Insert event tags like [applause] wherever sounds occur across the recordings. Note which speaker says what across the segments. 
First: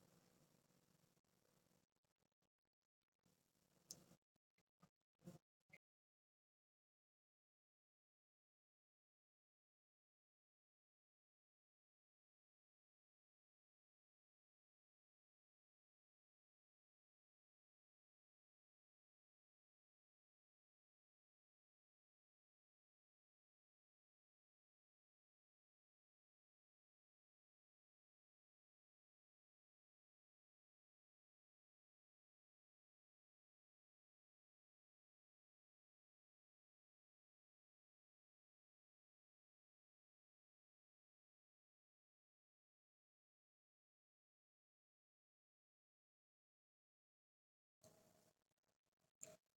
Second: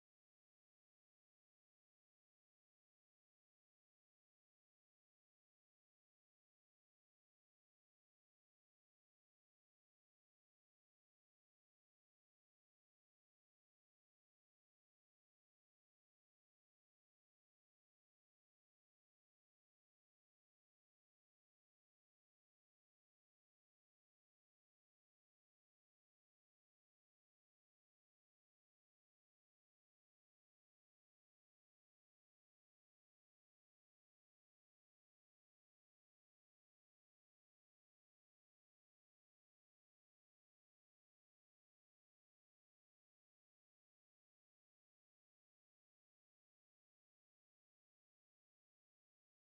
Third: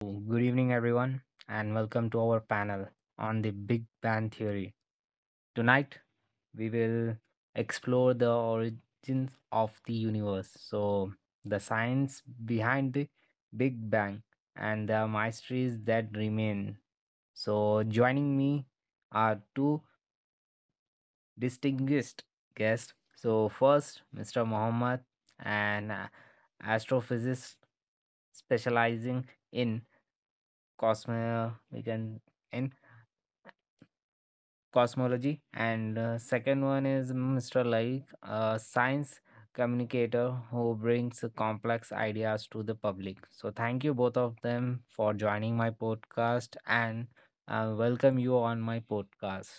Speaker 1: Good evening, everyone, and welcome to our panel on the Big Bang Theory. Tonight, we will explore the origins of the universe, so the science behind the Big Bang and the mysteries that remain. So, joining me are two distinguished guests. So, first, Mr. Mohammed, an astrophysicist specializing in Cosmo we can in cosmology, and second one is Mr. Laik, a science communicator who brings complex ideas to the public. So thank you both of them for joining my podcast, and I welcome you on my podcast.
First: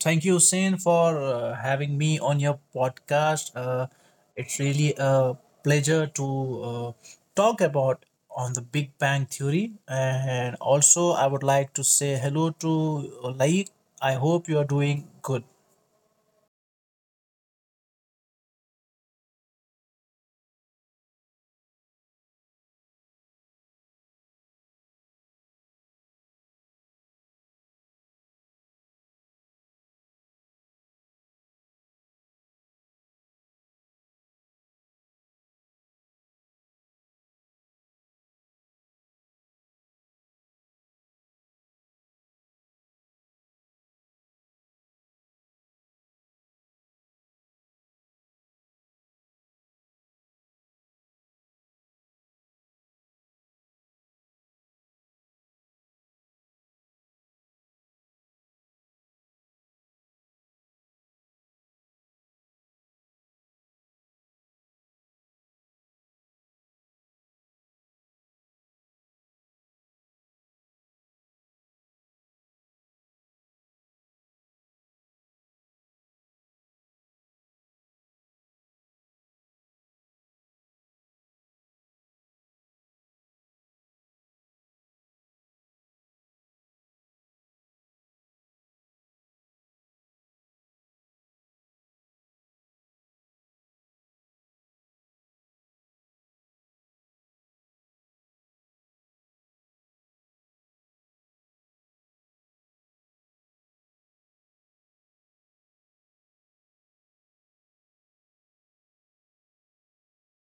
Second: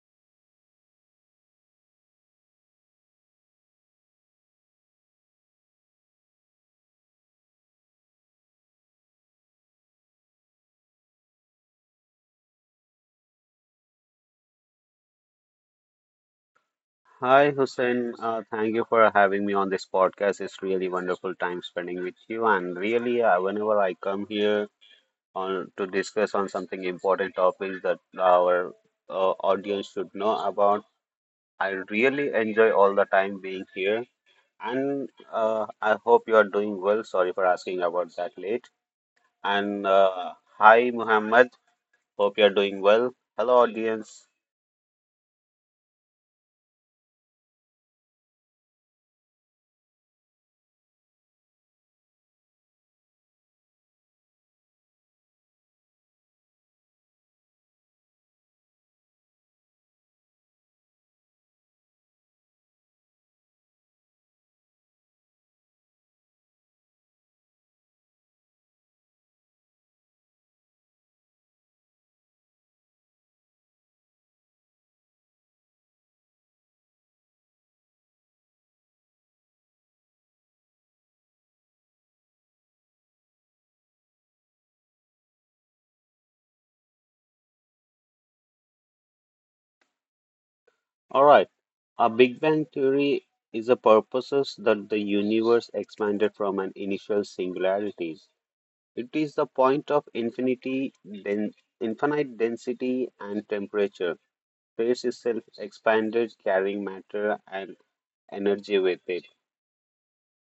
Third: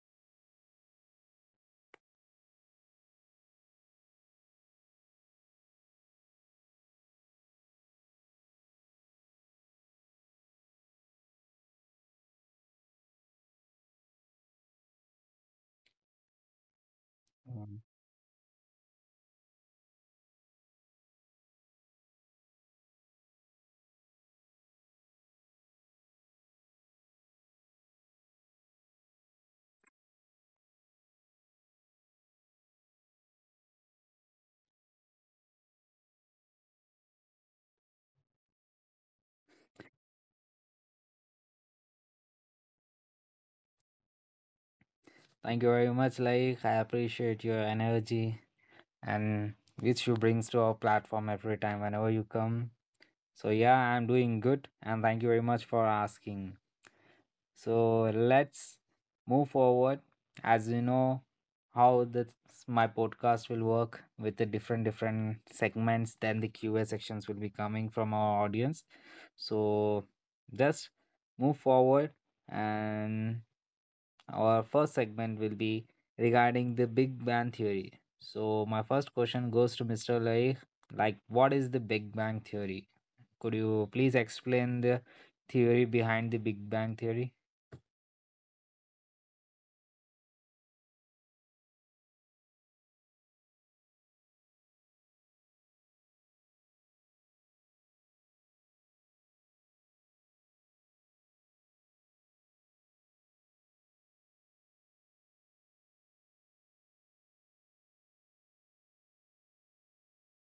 Speaker 2: Thank you, Sin, for having me on your podcast. It's really a pleasure to talk about on the Big Bang Theory. And also, I would like to say hello to Laik. I hope you are doing good.
Speaker 3: Hi,
Speaker 1: Um,
Speaker 3: Hussein. Thank you for having me on this podcast. It's really wonderful time spending with you. And really, whenever I come here on to discuss on something important topics that our audience should know about, I really enjoy all the time being here. And I hope you are doing well. Sorry for asking about that late. And hi, Muhammad. Hope you are doing well. Hello, audience.
Speaker 1: Thank you very much, like, I appreciate your energy and which you brings to our platform every time whenever you come. So, yeah, I'm doing good and thank you very much for asking. So, let's move forward. As you know, how this my podcast will work with the different different segments, then the QA sections will be coming from our audience. So, just move forward and our first segment will be regarding the Big Bang Theory. So, my first question goes to Mr. Laik, like, what is the Big Bang Theory? Could you please explain the theory behind the Big Bang Theory?
Speaker 3: All right. A Big Bang theory is a purposes that the universe expanded from an initial singularity. It is the point of infinity, then infinite density and temperature. Space itself expanded, carrying matter and energy with it.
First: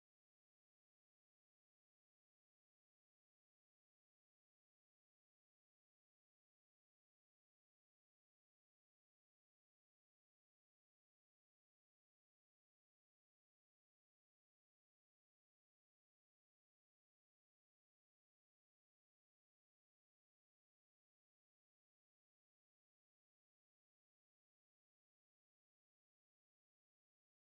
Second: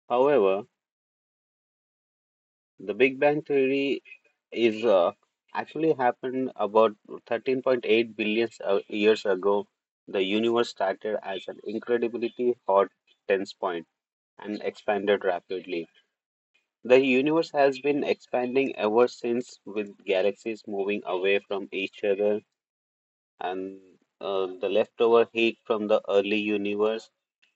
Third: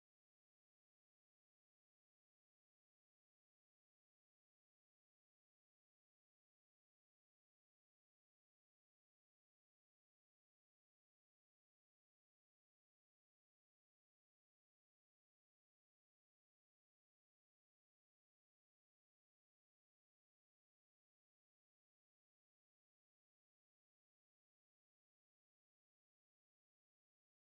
Speaker 3: However, the Big Bang theory is actually happened about 13.8 billion years ago. The universe started as an incredibly hot tense point and expanded rapidly. The universe has been expanding ever since, with galaxies moving away from each other, and the leftover heat from the early universe,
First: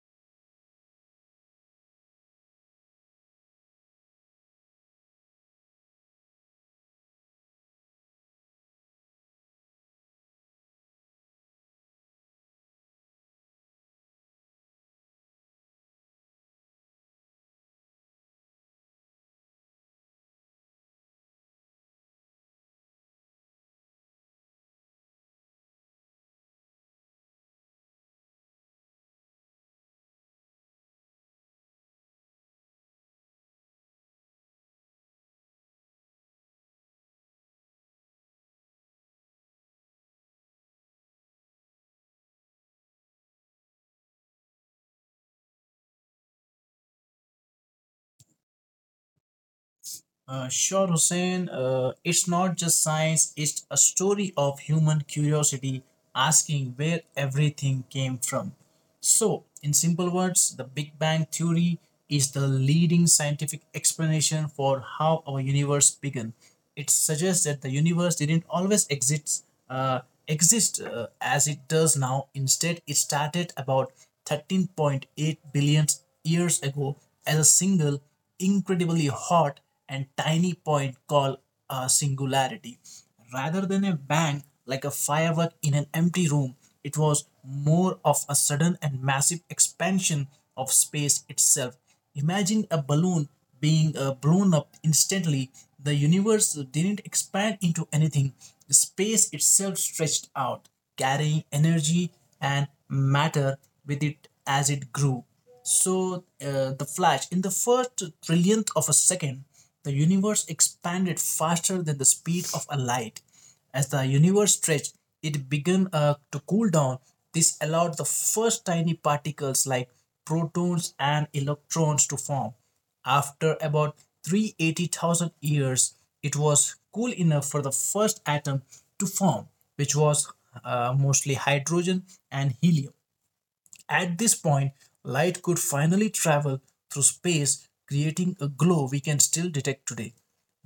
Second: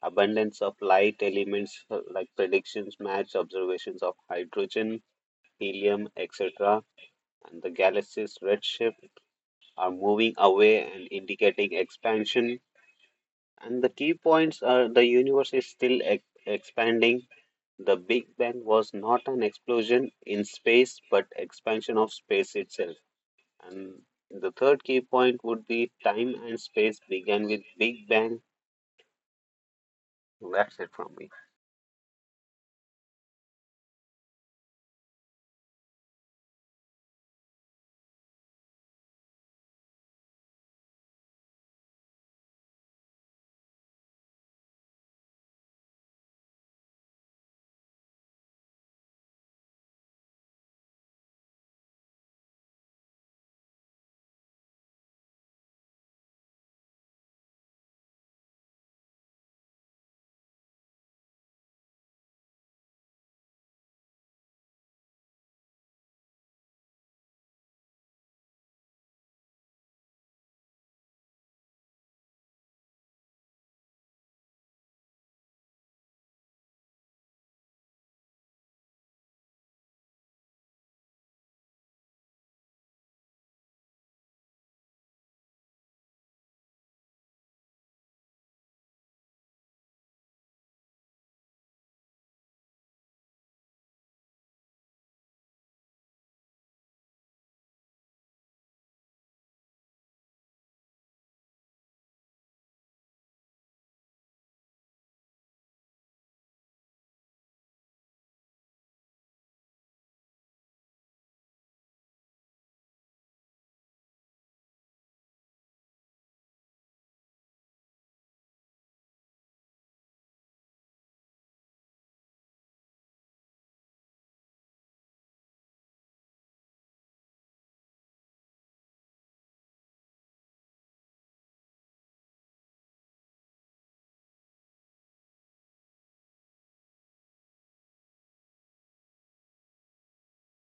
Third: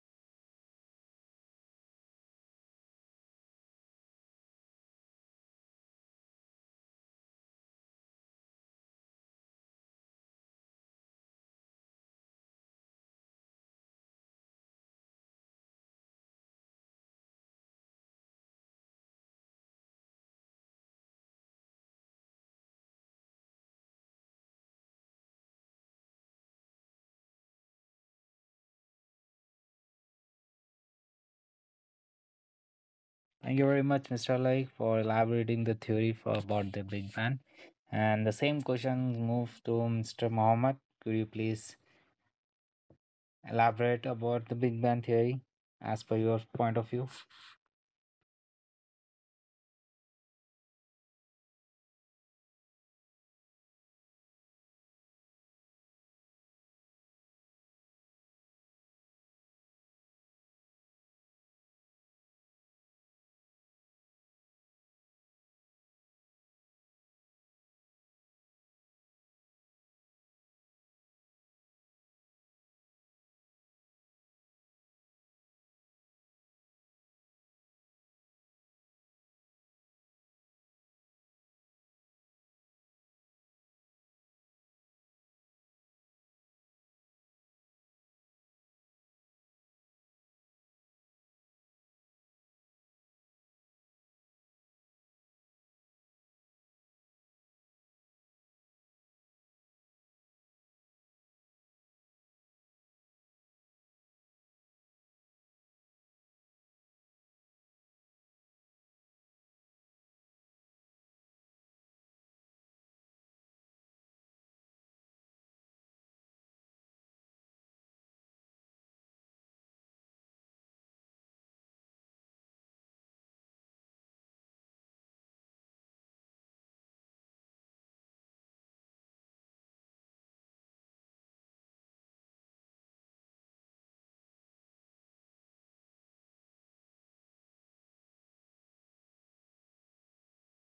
Speaker 3: abundance of light elements like predictions match observations of hydrogen, helium, etc., and the galaxy's redshift are moving away and indicating expansion. And the key points are the universe is still expanding. The Big Bang was not an explosion in space but expansion of space itself. And the third key point would be time and space began with Big Bang. That's it from me.
Speaker 1: Thank you very much, Mr. Laik, for elaborating the theory for about the Big Bang. And the same question moves to Mr. Mohammed. Could you please elaborate about the Big Bang Theory as per your point of view?
Speaker 2: Sure, Hussein. It's not just science, it's a story of human curiosity asking where everything came from. So, in simple words, the Big Bang Theory is the leading scientific explanation for how our universe began. It suggests that the universe didn't always exist, as it does now. Instead, it started about 13.8 billion years ago as a single incredibly hot and tiny point called a singularity. Rather than a bang like a firework in an empty room, it was more of a sudden and massive expansion of space itself. Imagine a balloon being blown up instantly. The universe didn't expand into anything, the space itself stretched out, carrying energy and matter with it as it grew. So, the flash, in the first trillionth of a second, the universe expanded faster than the speed of a light. As the universe stretched, it began to cool down. This allowed the first tiny particles like protons and electrons to form. After about 380,000 years, it was cool enough for the first atom to form, which was mostly hydrogen and helium. At this point, light could finally travel through space, creating a glow we can still detect today.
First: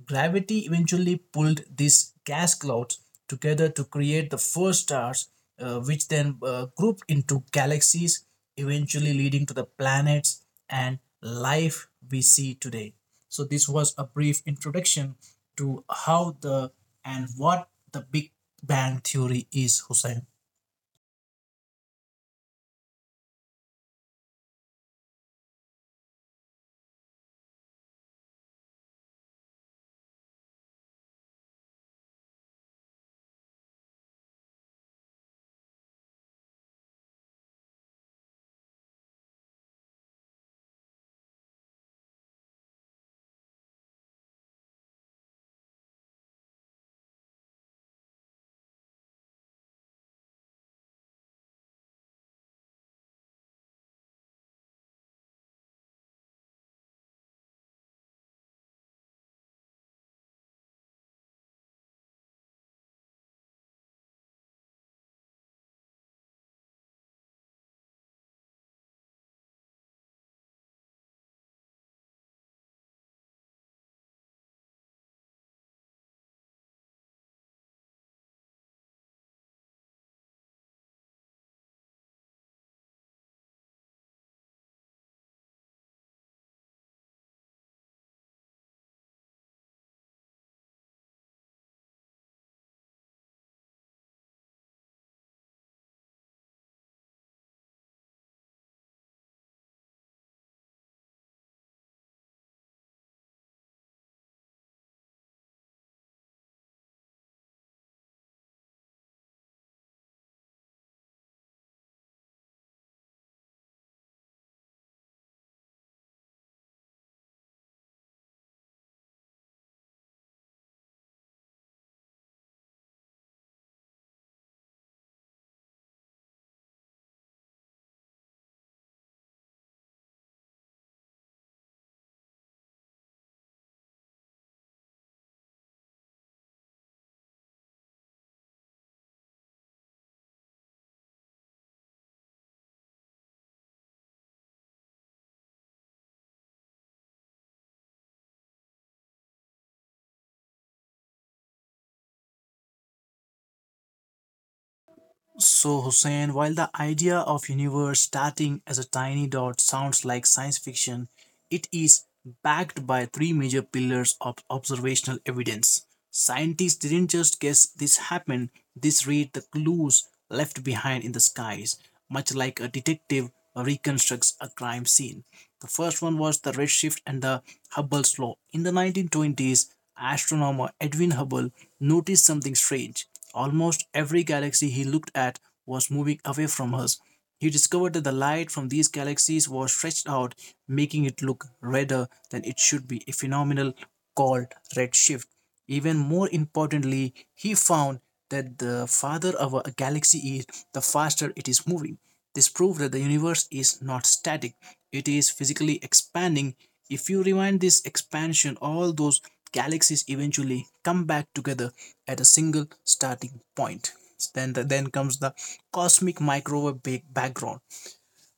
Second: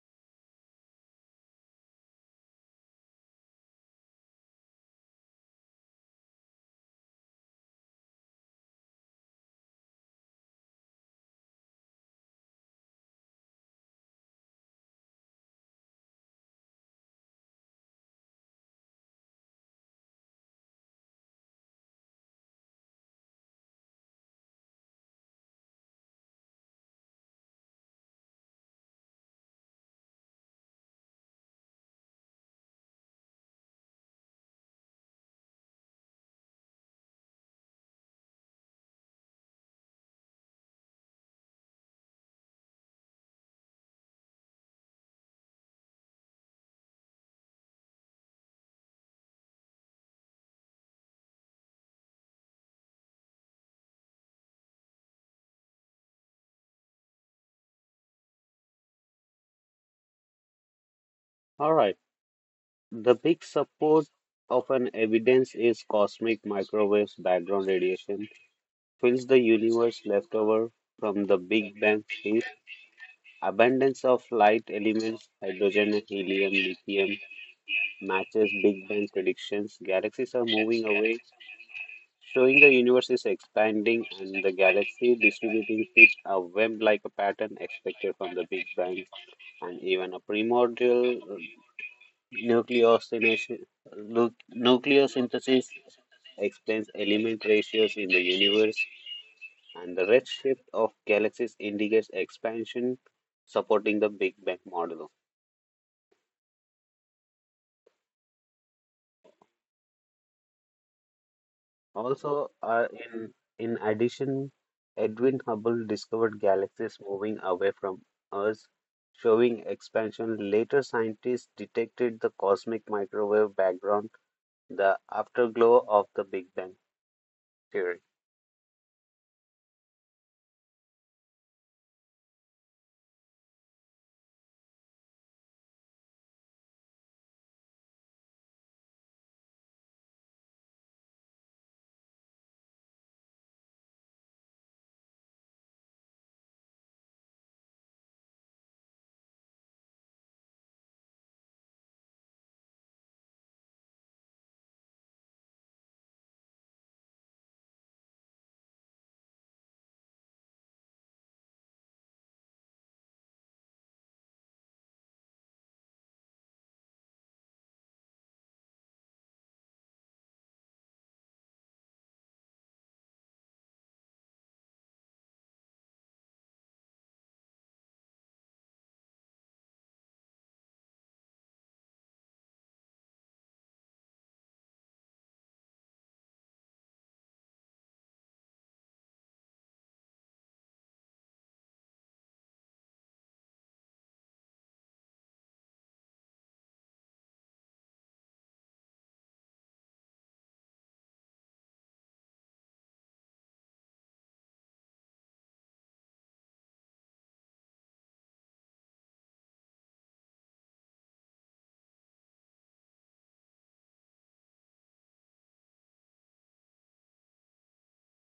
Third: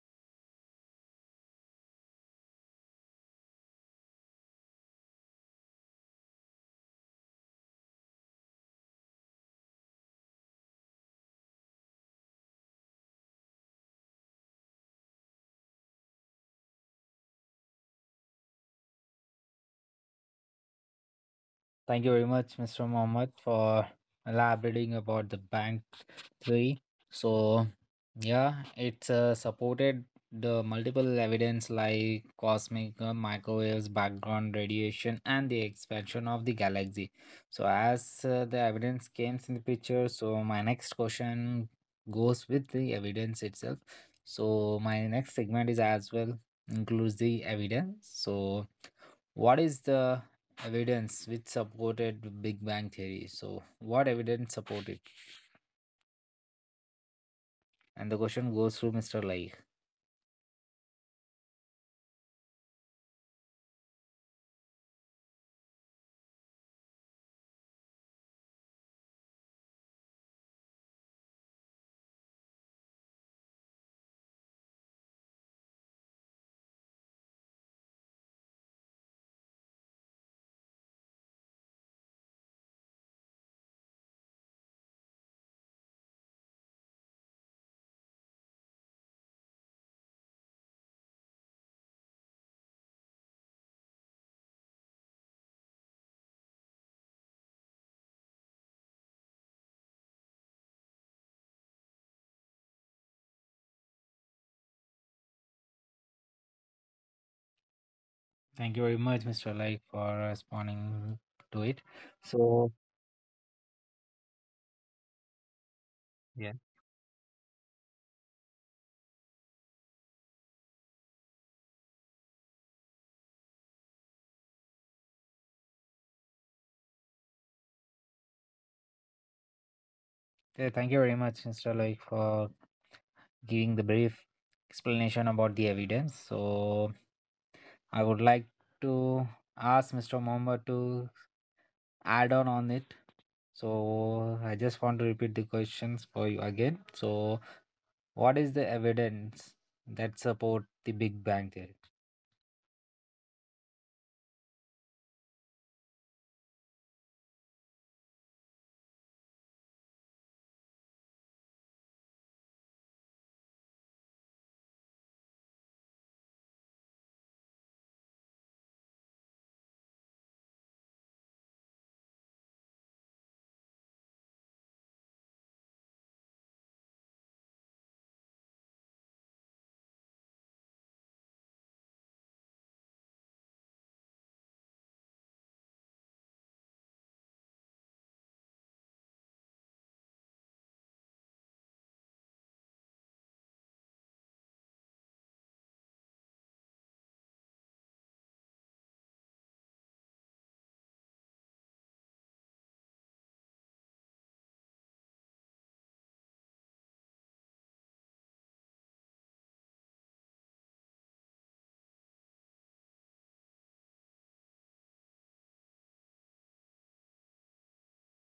Speaker 2: Gravity eventually pulled these gas clouds together to create the first stars, which then grouped into galaxies, eventually leading to the planets and life we see today. So, this was a brief introduction to how the and what the Big Bang Theory is, Hussein.
Speaker 1: Thank you very much, Mr. Mohammed, for elaborating about the bank theory. So, yeah, it's supported the multiple evidence like cosmic microwaves, background radiation, and the expansion of the galaxy. So, as the evidence came in the picture, so my next question goes with the evidence itself. So, my next segment is as well includes the evidence. So, what is the evidence which supported Big Bang theory? So, what evidence support it? And the question goes through Mr. Like.
Speaker 3: All right. The big support of an evidence is cosmic microwaves background radiation fills the universe left over from the Big Bang theory. Abundance of light elements, hydrogen, helium, lithium matches Big Bang predictions. Galaxies are moving away, showing the universe is expanding, and the galaxy distributing it a web like a pattern expected from the Big Bang, and even a primordial nucleosynthesis, nucleosynthesis explains element ratios in the universe, and the redshift of galaxies indicates expansion, supporting the Big Bang model.
Speaker 1: Thank you very much, Mr. Like, for responding to it.
Speaker 3: Also,
Speaker 1: So,
Speaker 3: in addition, Edwin Hubble discovered
Speaker 1: yeah,
Speaker 3: galaxies moving away from us, showing expansion. Later, scientists detected the cosmic microwave background, the afterglow of the Big Bang theory.
Speaker 1: yeah, thank you very much, Mr. Like, for giving the brief explanation about the evidence. So, I would like to ask Mr. Mohammed to add on it. So, I just want to repeat the questions for you again. So, what is the evidence that support the Big Bang theory?
Speaker 2: So, Hussein, while the idea of universe starting as a tiny dot sounds like science fiction, it is backed by three major pillars of observational evidence. Scientists didn't just guess this happened, they read the clues left behind in the skies, much like a detective reconstructs a crime scene. The first one was the redshift and the Hubble's law. In the 1920s, astronomer Edwin Hubble noticed something strange. Almost every galaxy he looked at was moving away from us. He discovered that the light from these galaxies was stretched out, making it look redder than it should be, a phenomenon called redshift. Even more importantly, he found that the farther our galaxy is, the faster it is moving. This proves that the universe is not static, it is physically expanding. If you rewind this expansion, all those galaxies eventually come back together at a single starting point. Then comes the cosmic microwave background.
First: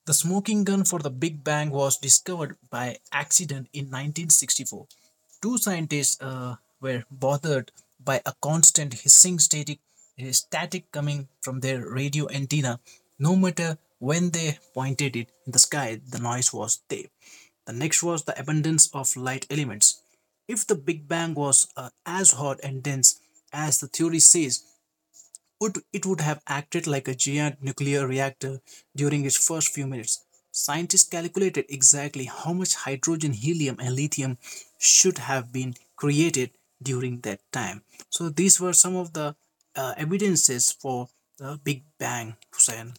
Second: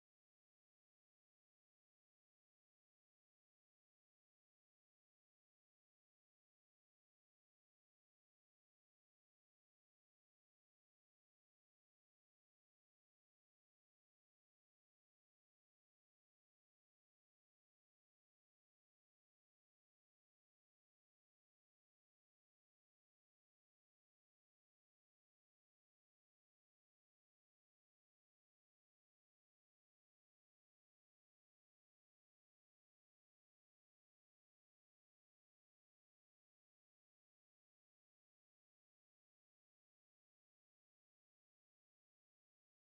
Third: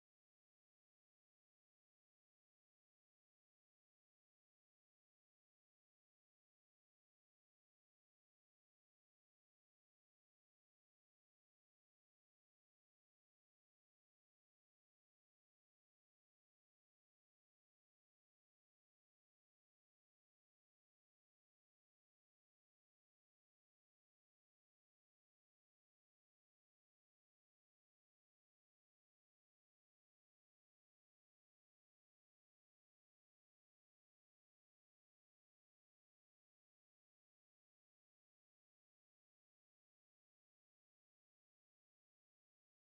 Speaker 2: The smoking gun for the Big Bang was discovered by accident in 1964. Two scientists were bothered by a constant hissing static coming from their radio antenna. No matter when they pointed it in the sky, the noise was there. The next was the abundance of light elements. If the Big Bang was as hot and dense as the theory says, would it would have acted like a giant nuclear reactor during its first few minutes. Scientists calculated exactly how much hydrogen, helium, and lithium should have been created during that time. So these were some of the evidences for the Big Bang, Hussein.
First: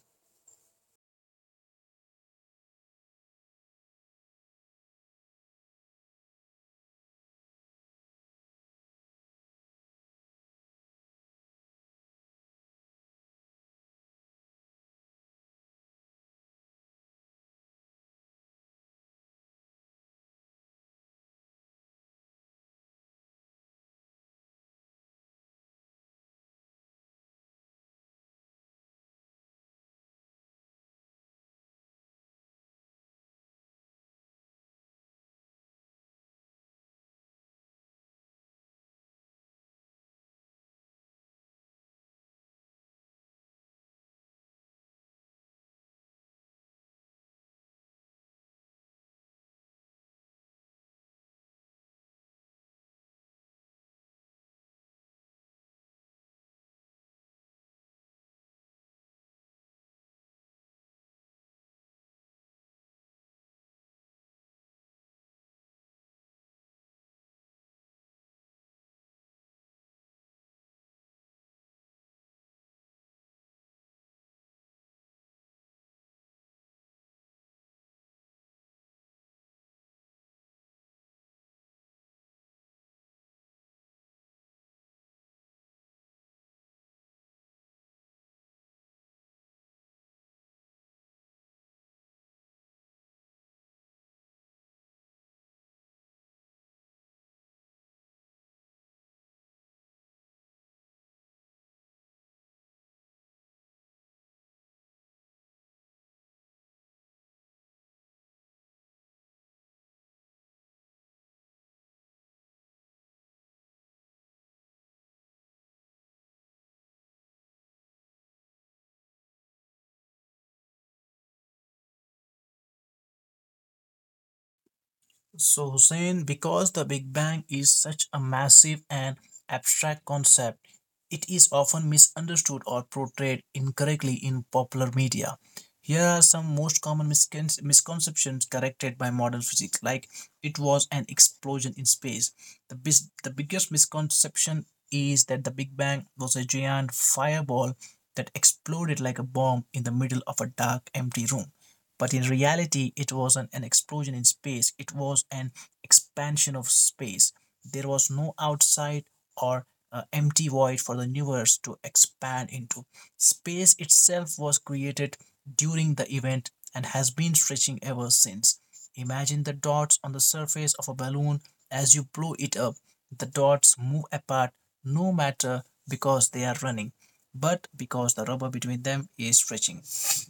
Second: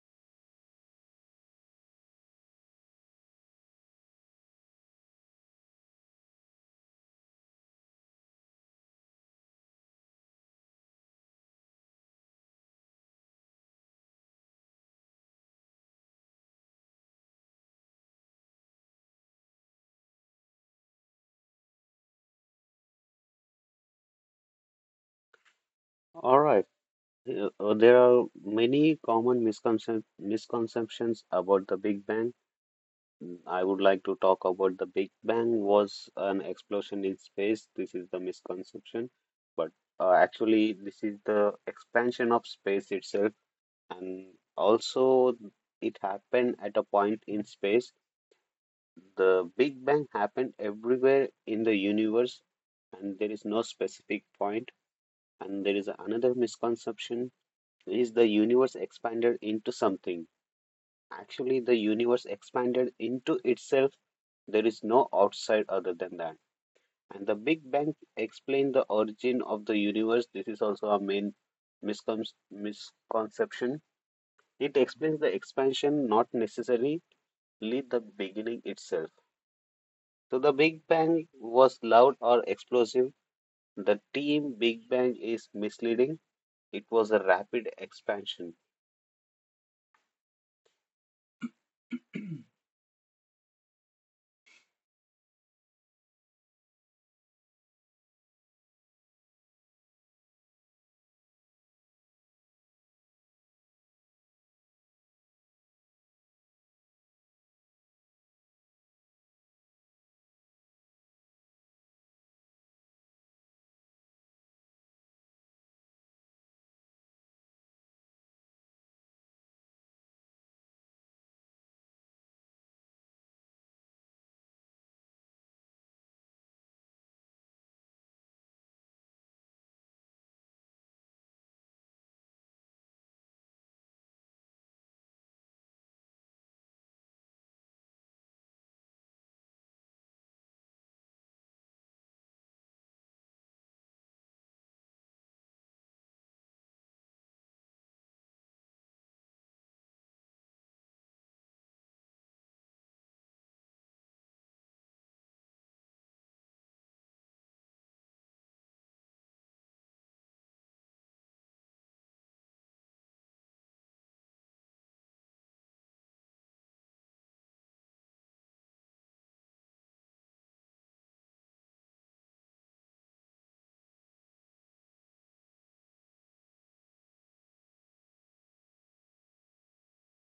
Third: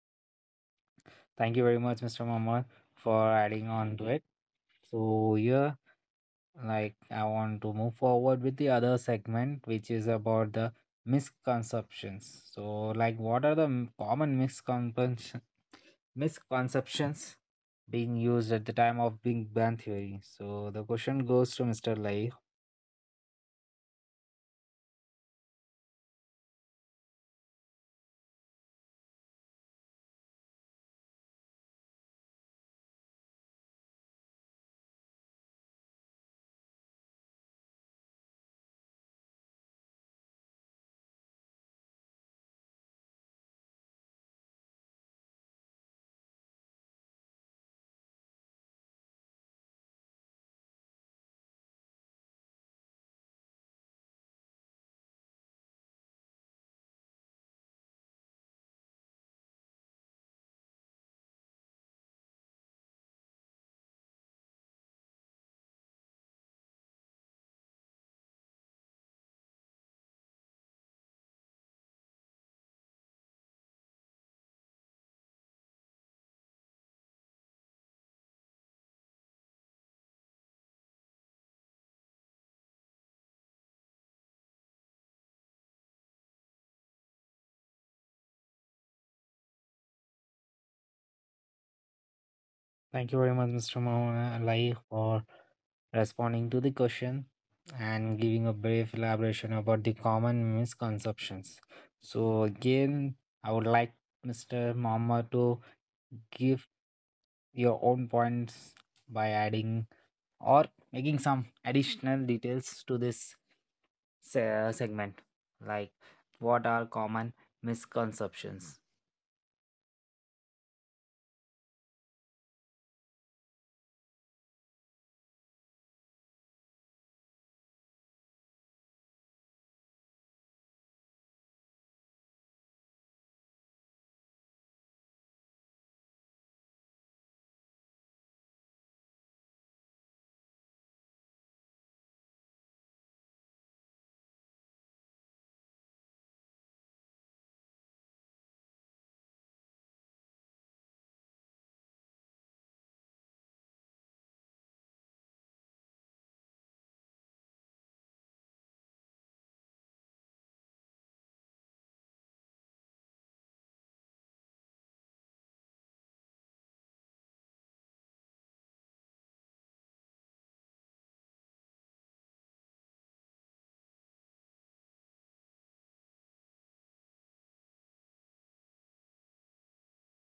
Speaker 1: Thank you very much, Mr. Mohammed, for adding on to it. So here, like, I want to move forward with the other segment, which is about the misconceptions. So, like, what are the common misconceptions being used at the time of Big Bang Theory. So the question goes to Mr. Lai.
Speaker 3: All right. There are many common misconcep misconceptions about the Big Bang. Mm, I would like to talk about the Big Bang was an explosion in space. This is the misconception, but actually, this is the expansion of space itself, and also it happened at a point in space. The Big Bang happened everywhere in the universe, and there is no specific point. And there is another misconception: is the universe expanded into something? Actually, the universe expanded into itself. There is no outside other than that. And the Big Bang explained the origin of the universe. This is also a main miscon- misconception. It explains the expansion, not necessarily the beginning itself. So the Big Bang was loud or explosive. The team Big Bang is misleading. It was a rapid expansion.
Speaker 1: Thank you very much, Mr. Lai, for responding to the question and giving a brief elaboration about the common misconceptions. So again, I would like Mr. Mama to give your own points by adding or making some additional details to this segment, like what are common misconceptions.
Speaker 2: So, Hussein, because the Big Bang is such a massive and abstract concept, it is often misunderstood or portrayed incorrectly in popular media. Here are some most common misconceptions corrected by modern physics, like it was an explosion in space. The biggest misconception is that the Big Bang was a giant fireball that exploded like a bomb in the middle of a dark, empty room. But in reality, it wasn't an explosion in space, it was an expansion of space. There was no outside or empty void for the universe to expand into. Space itself was created during the event and has been stretching ever since. Imagine the dots on the surface of a balloon as you blow it up. The dots move apart no matter because they are running, but because the rubber between them is stretching.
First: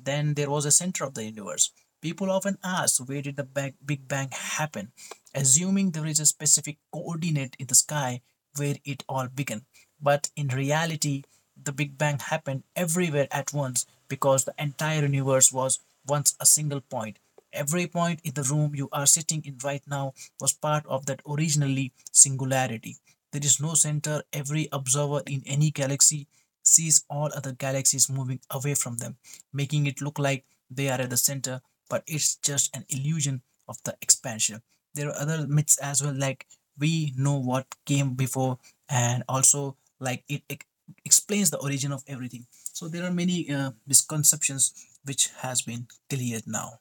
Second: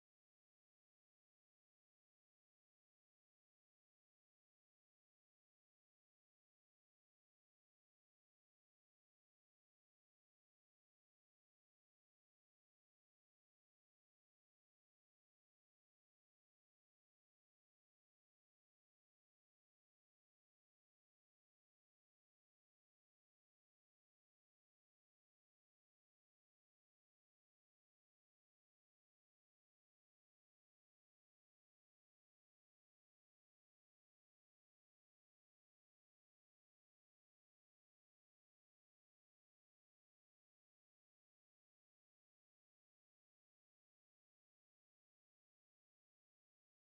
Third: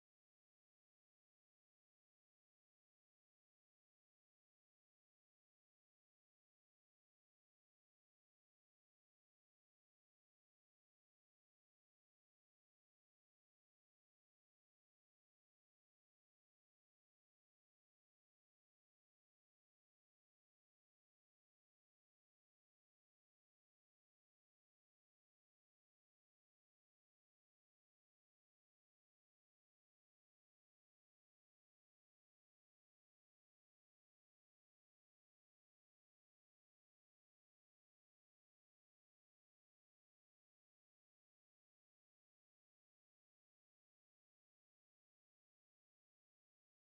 Speaker 2: Then there was a center of the universe. People often ask where did the Big Bang happen, assuming there is a specific coordinate in the sky where it all began. But in reality, the Big Bang happened everywhere at once because the entire universe was once a single point. Every point in the room you are sitting in right now was part of that originally singularity. There is no center. Every observer in any galaxy sees all other galaxies moving away from them, making it look like they are at the center, but it's just an illusion of the expansion. There are other myths as well, like we know what came before, and also like it explains the origin of everything. So there are many misconceptions which has been cleared now.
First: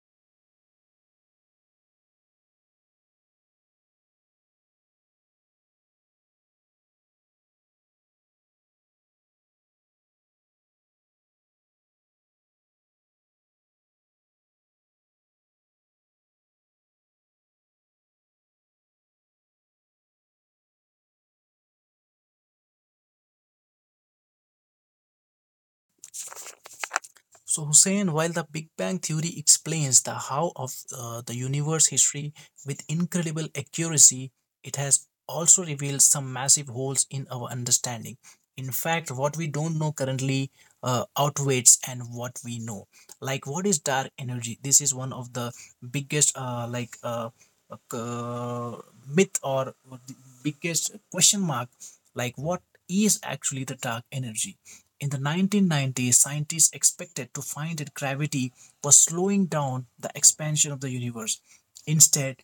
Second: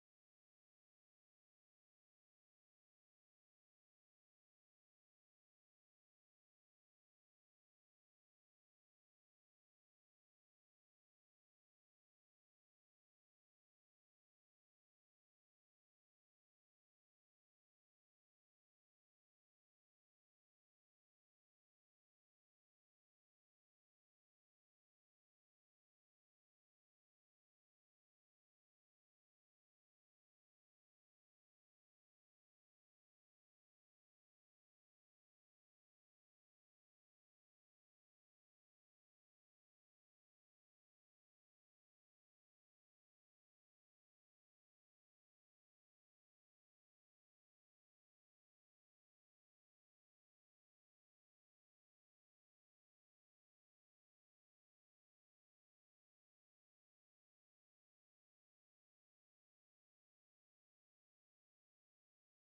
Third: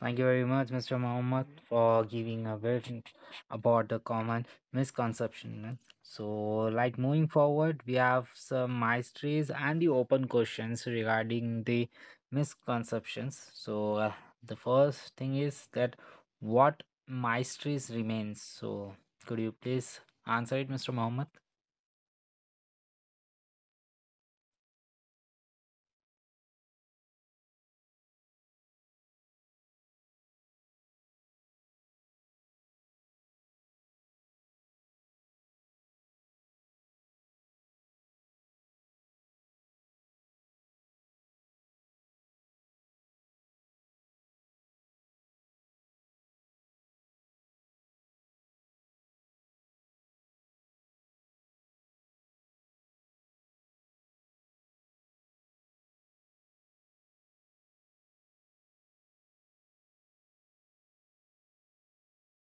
Speaker 1: Thank you very much, Mr. Mohammed, for giving a briefing about the common misconception, man. So, like, moving forward, we have some mysteries and the open questions regarding the misconceptions. So, the first thing is that what mysteries remains. So, could you please answer it, Mr. Mohammed?
Speaker 2: So, Hussein, while the Big Bang theory explains the how of the universe history with incredible accuracy, it has also revealed some massive holes in our understanding. In fact, what we don't know currently outweighs and what we know. Like, what is dark energy? This is one of the biggest uh, myth or the biggest question mark, like what is actually the dark energy. In the 1990s, scientists expected to find that gravity was slowing down the expansion of the universe. Instead,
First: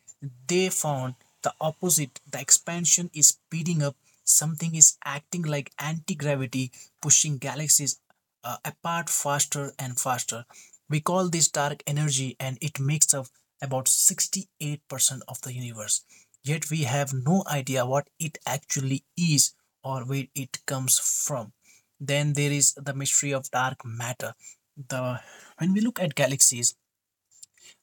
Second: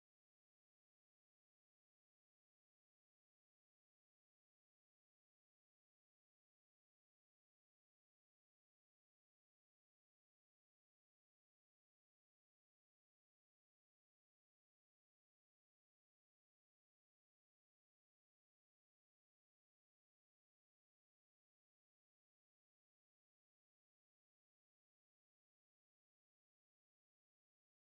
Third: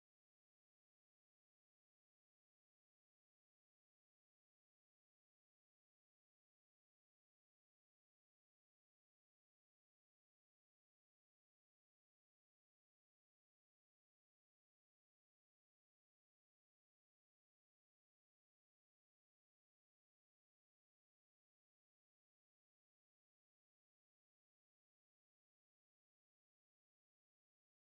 Speaker 2: they found the opposite, the expansion is speeding up. Something is acting like anti gravity, pushing galaxies apart faster and faster. We call this dark energy, and it makes up about 68% of the universe. Yet we have no idea what it actually is or where it comes from. Then there is the mystery of dark matter. The when we look at galaxies,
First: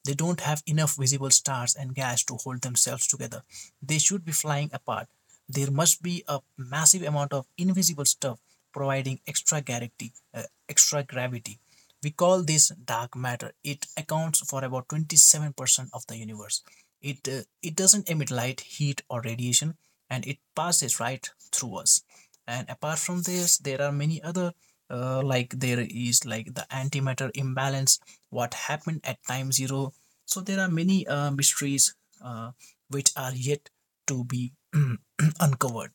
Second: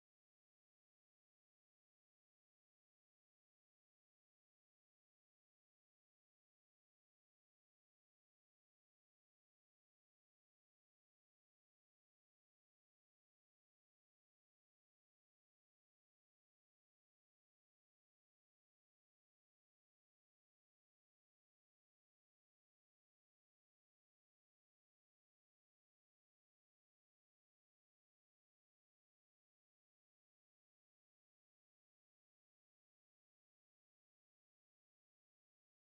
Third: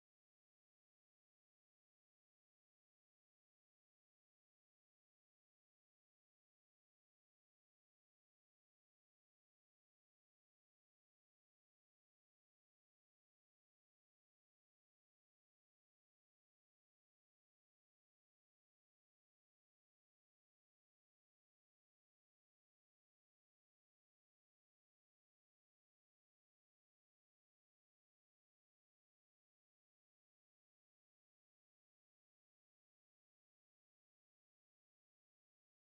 Speaker 2: they don't have enough visible stars and gas to hold themselves together. They should be flying apart. There must be a massive amount of invisible stuff providing extra gravity. We call this dark matter. It accounts for about 27% of the universe. It doesn't emit light, heat, or radiation, and it passes right through us. And apart from this, there are many other like there is like the antimatter imbalance, what happened at time zero. So there are many mysteries uh, which are yet to be [clears throat] uncovered.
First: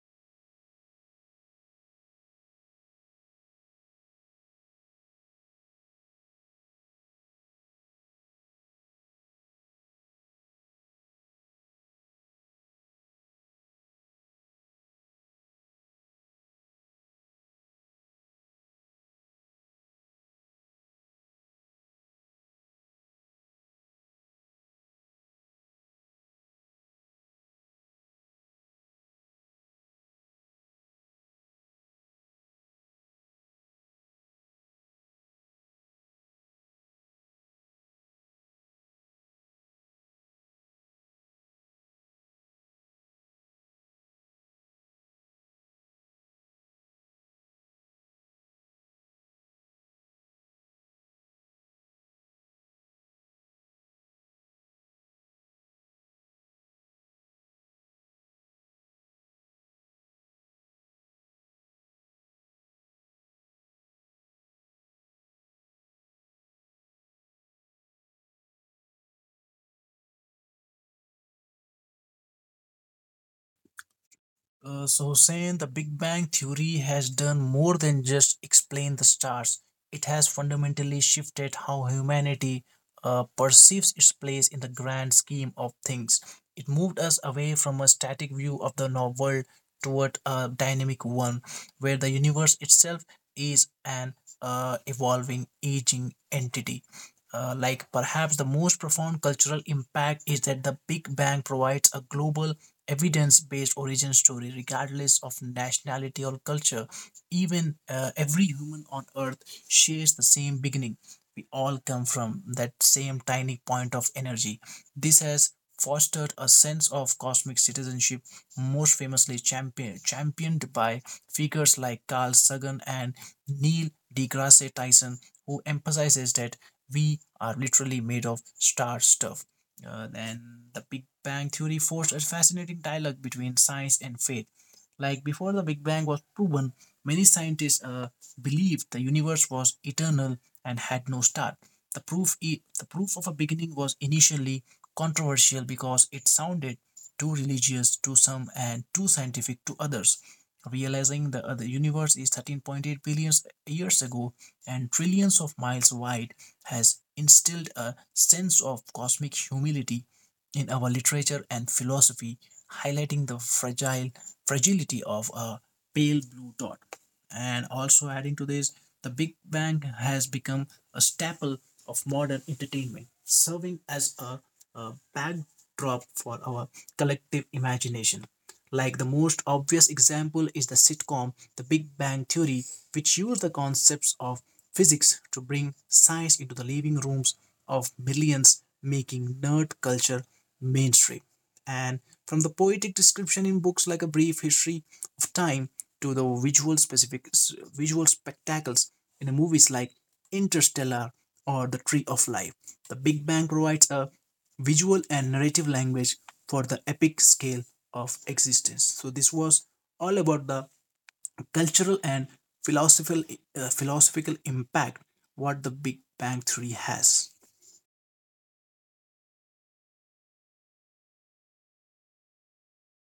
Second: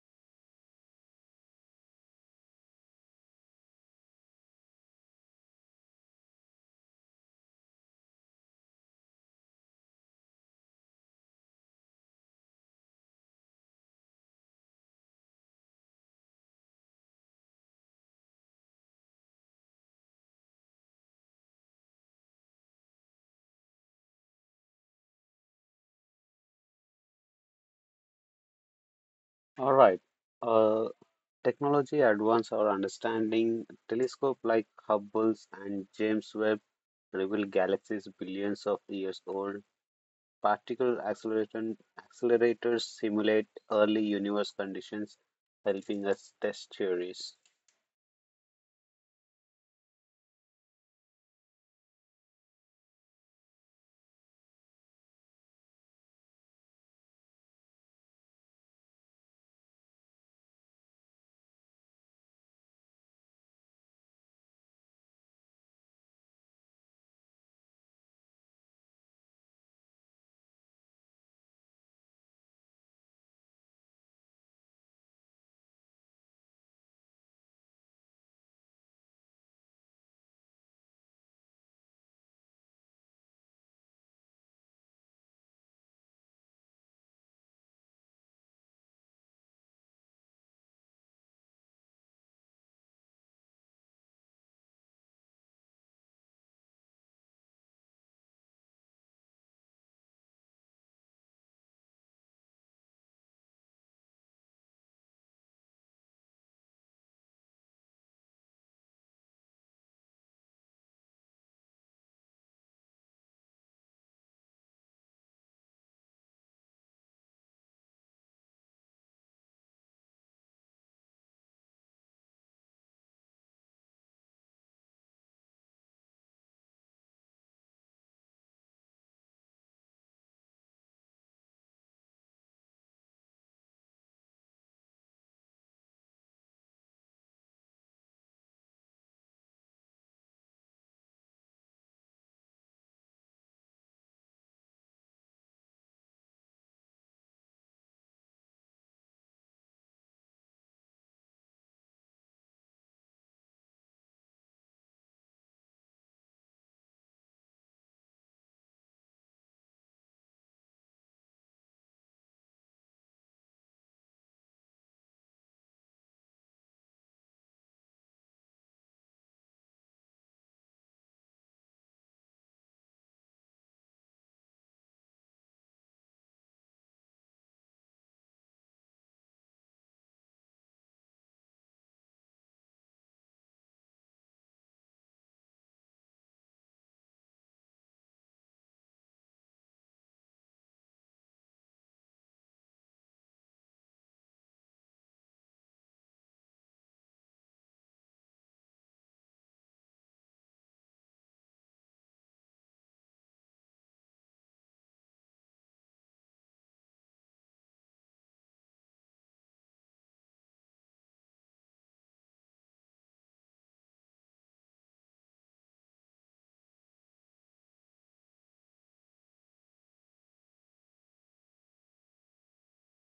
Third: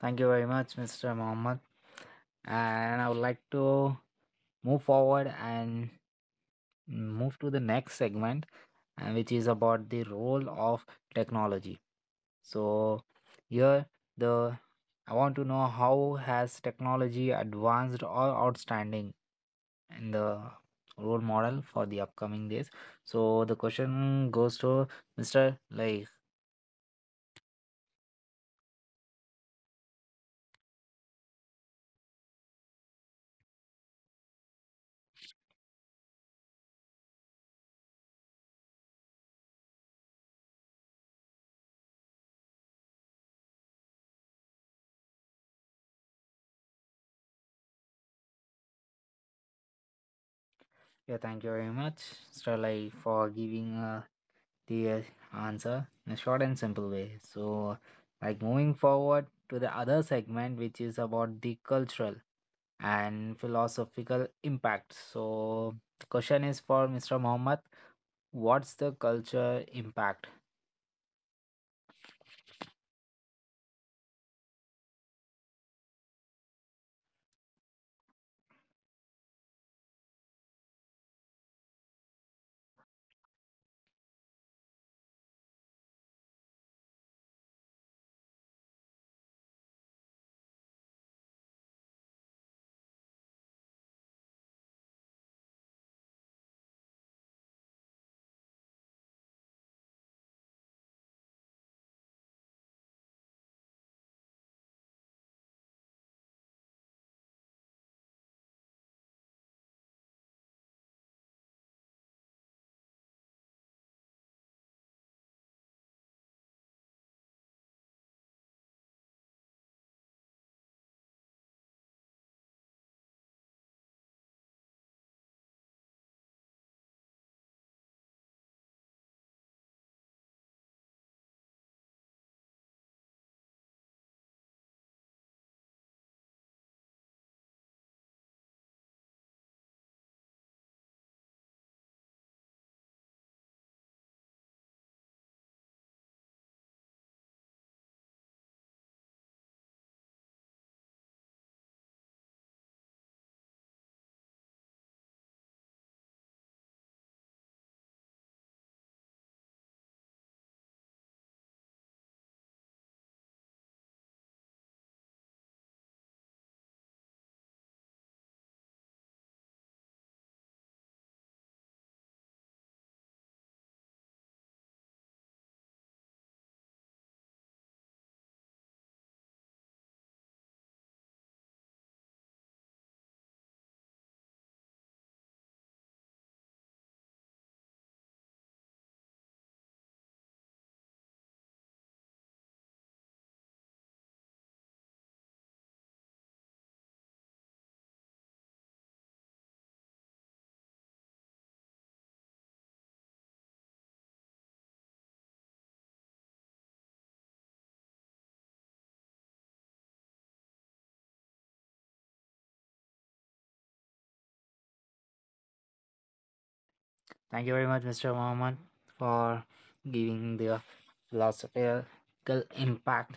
Speaker 1: Thank you very much, Mr. Mohammed. And I would like to move forward and move to the next segment, and which is about the role of technology. So here the I want to know how has technology advanced or outstanding in the role model for the upcoming days. So the question goes to Mr. Like.
Speaker 3: All right. Uh, Technology advanced our understanding. Telescope like Hubble's and James Webb reveal galaxies billions of years old. Particle accelerator- accelerators simulate early universe conditions, helping us test theories.
Speaker 1: Yeah, thank you very much, Mr. Like, for giving a the answer in a short and simple way. So, like, moving forward to the other segment, which is about the cultural and philosophical impact. So, the question is for Mr. Mohammed. What's the culture impact?
Speaker 2: So, Hussein, the Big Bang Theory has done more than just explain the stars. It has fundamentally shifted how humanity perceives its place in the grand scheme of things. It moved us away from a static view of the world toward a dynamic one, where the universe itself is an evolving, aging entity. Like perhaps the most profound cultural impact is that the Big Bang provides a global evidence based origin story, regardless of nationality or culture. Even every human on earth shares the same beginning. We all come from that same tiny point of energy. This has fostered a sense of cosmic citizenship, most famously championed by figures like Carl Sagan and Neil deGrasse Tyson, who emphasizes that we are literally made of star stuff. Then the Big Bang Theory forced a fascinating dialogue between science and faith. Like before the Big Bang was proven, many scientists believed the universe was eternal and had no start. The proof of a beginning was initially controversial because it sounded too religious to some and too scientific to others. Realizing the other universe is 13.8 billion years ago and trillions of miles wide has instilled a sense of cosmic humility in our literature and philosophy, highlighting the fragile fragility of a pale blue dot. And also adding to this, the Big Bang has become a staple of modern entertainment, serving as a backdrop for our collective imagination. Like the most obvious example is the sitcom The Big Bang Theory, which used the concepts of physics to bring science into the living rooms of millions, making nerd culture mainstream. And from the poetic description in books like A Brief History of Time to the visual spectacles in movies like Interstellar or The Tree of Life, The Big Bang provides a visual and narrative language for the epic scale of existence. So this was all about the cultural and philosophical philosophical impact what the Big Bang Theory has.
Speaker 1: Thank you very much, Mr. Mohammed, for giving the philosophical impact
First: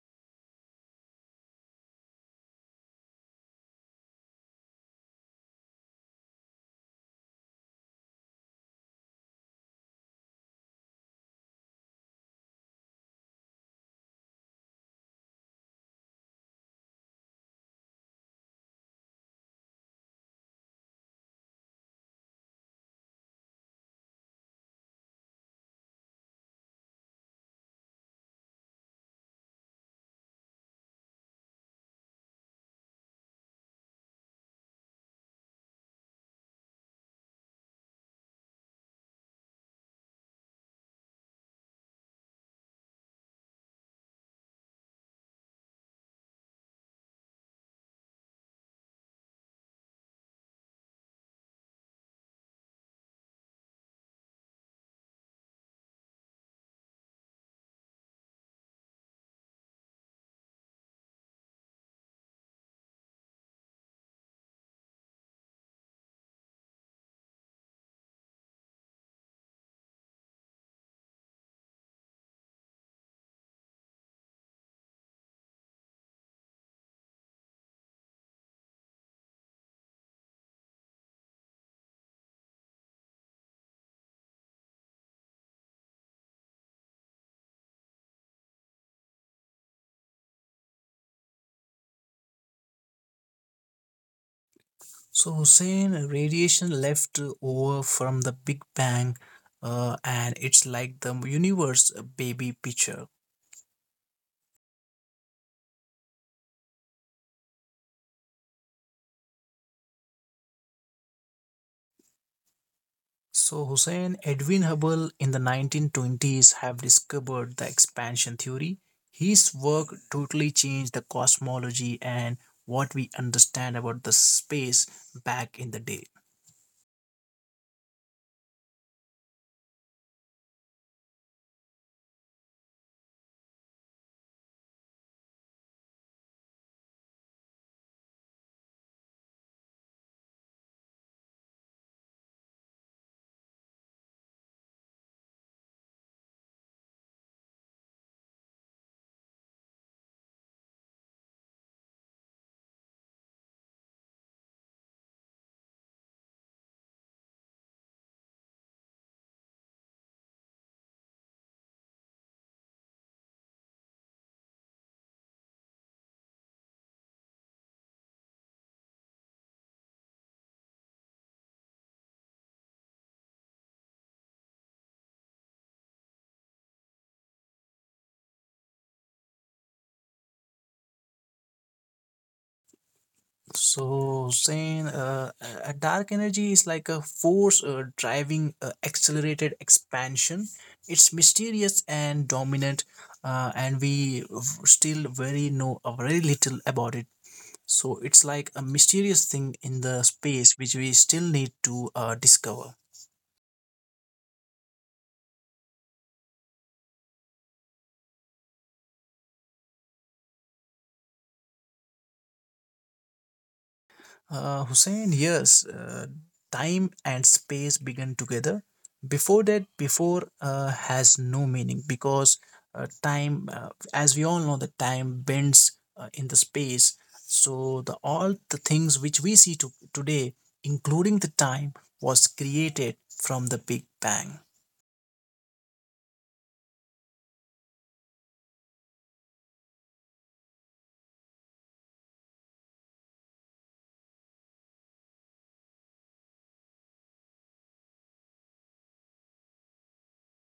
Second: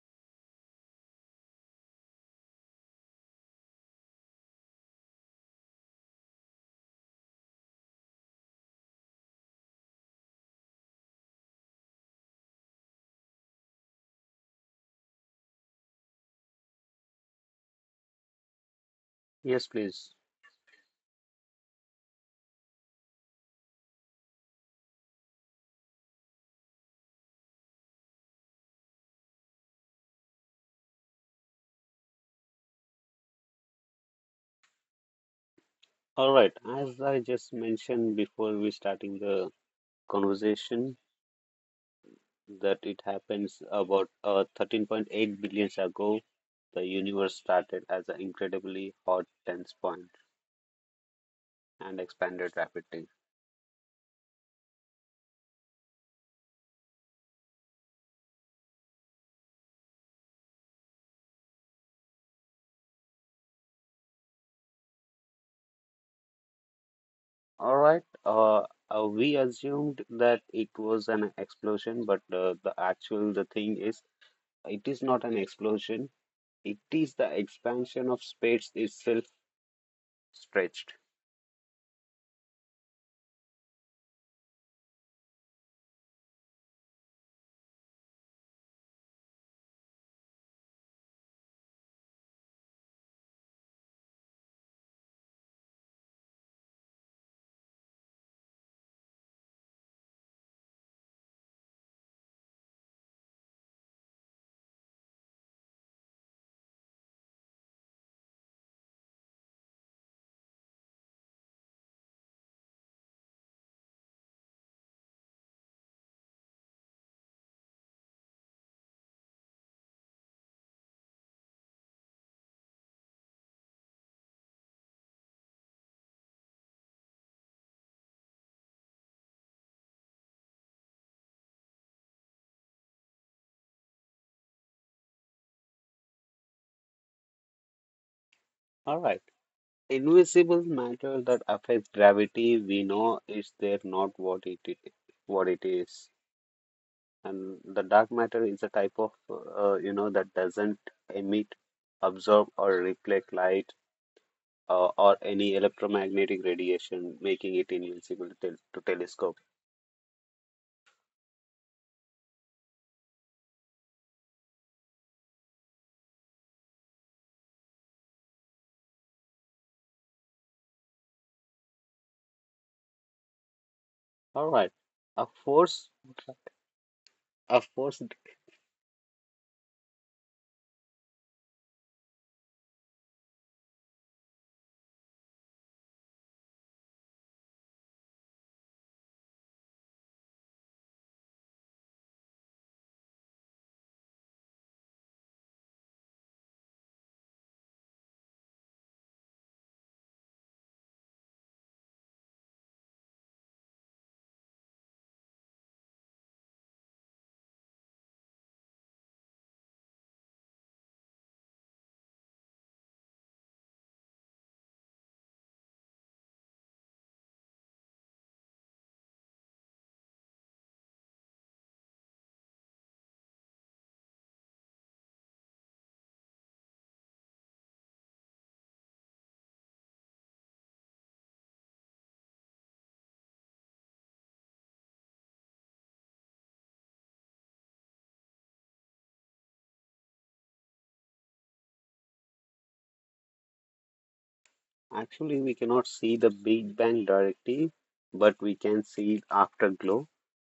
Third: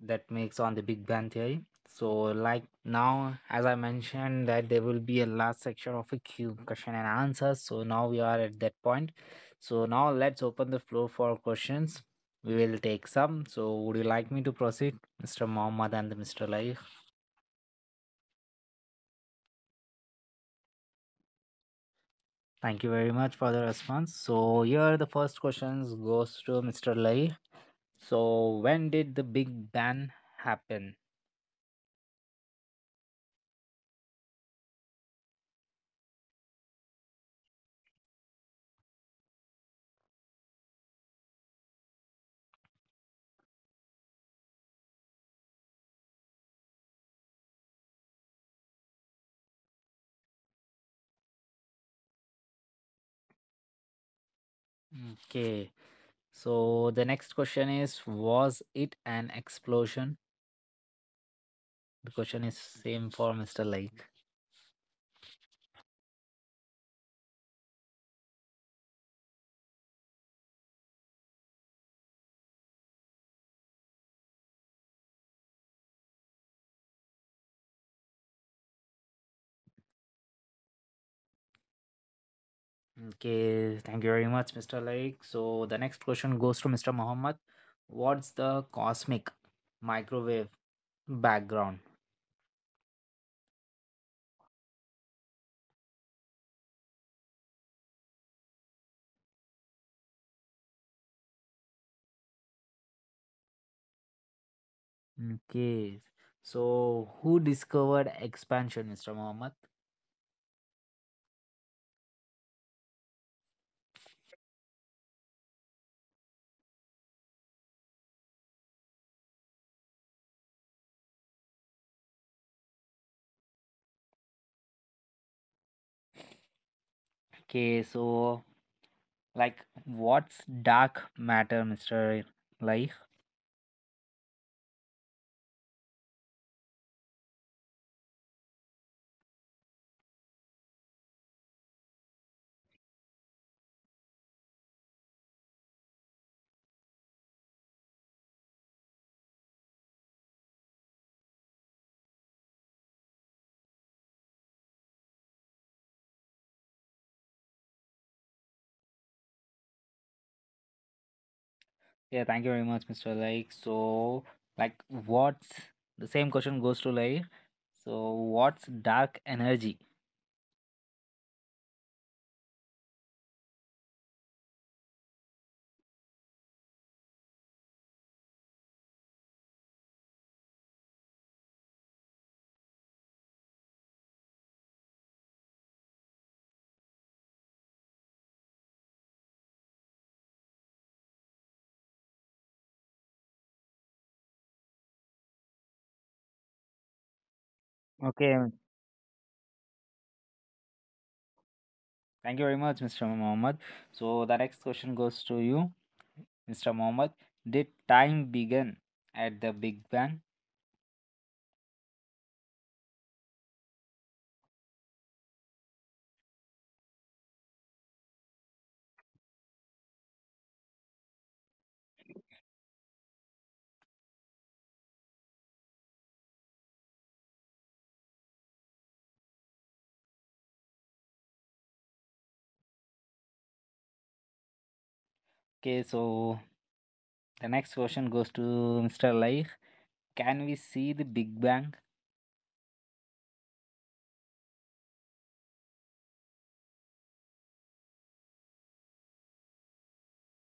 Speaker 1: that makes on the Big Bang Theory. So, like, now, as I mentioned, that there will be a last section of a Q question and answers. So now we are at that point. So now let's open the floor for questions. We will take some. So would you like me to proceed, Mr. Mohammed and Mr. Lai?
Speaker 3: Yes, please.
Speaker 1: Thank you very much for the response. So here the first questions goes to Mr. Lai. So when did the Big Bang happen?
Speaker 3: All right. As I just mentioned before we starting the conversation, that it happens about 13.8 billion years ago, the universe started as an incredibly hot dense point and expanded rapidly.
Speaker 1: Okay. So the next question is, was it an explosion? The question is same for Mr. Lake.
Speaker 3: All right, we assumed that it was an explosion, but the actual the thing is, it is not an explosion. It is the expansion of space itself stretched.
Speaker 1: Okay, thank you very much, Mr. Lake. So the next question goes to Mr. Muhammad. What's the cosmic microwave background?
Speaker 2: So Hussein, radiation left over from the Big Bang, and it's like the universe baby picture.
Speaker 1: Okay. So who discovered expansion, Mr. Muhammad?
Speaker 2: So, Hussein, Edwin Hubble in the 1920s have discovered the expansion theory. His work totally changed the cosmology and what we understand about the space back in the day.
Speaker 1: Okay, so like, what's dark matter, Mr. Lake?
Speaker 3: All right, invisible matter that affects gravity, we know is there, not what it is. And the dark matter is a type of you know that doesn't emit, absorb, or reflect light or any electromagnetic radiation, making it invincible to telescope.
Speaker 1: Yeah, thank you very much, Mr. Like. So, like, what's the same question goes to like, so what's dark energy?
Speaker 3: All right. Of course, of course,
Speaker 2: So, Hussein, a dark energy is like a force driving accelerated expansion. It's mysterious and dominant, and we v- still very know very little about it. So it's
Speaker 1: Okay,
Speaker 2: like a mysterious thing in the space which we still need to
Speaker 1: thank you very
Speaker 2: discover.
Speaker 1: much, Mr. Mohammed. So, the next question goes to you, Mr. Mohammed. Did time begin at the Big Bang?
Speaker 2: Hussein, yes, time and space begin together. Before that, before has no meaning because time, as we all know, the time bends in the space. So the all the things which we see to, today, including the time, was created from the Big Bang.
Speaker 1: Okay, so the next question goes to Mr. Like. Can we see the Big Bang?
Speaker 3: actually, we cannot see the Big Bang directly, but we can see it afterglow.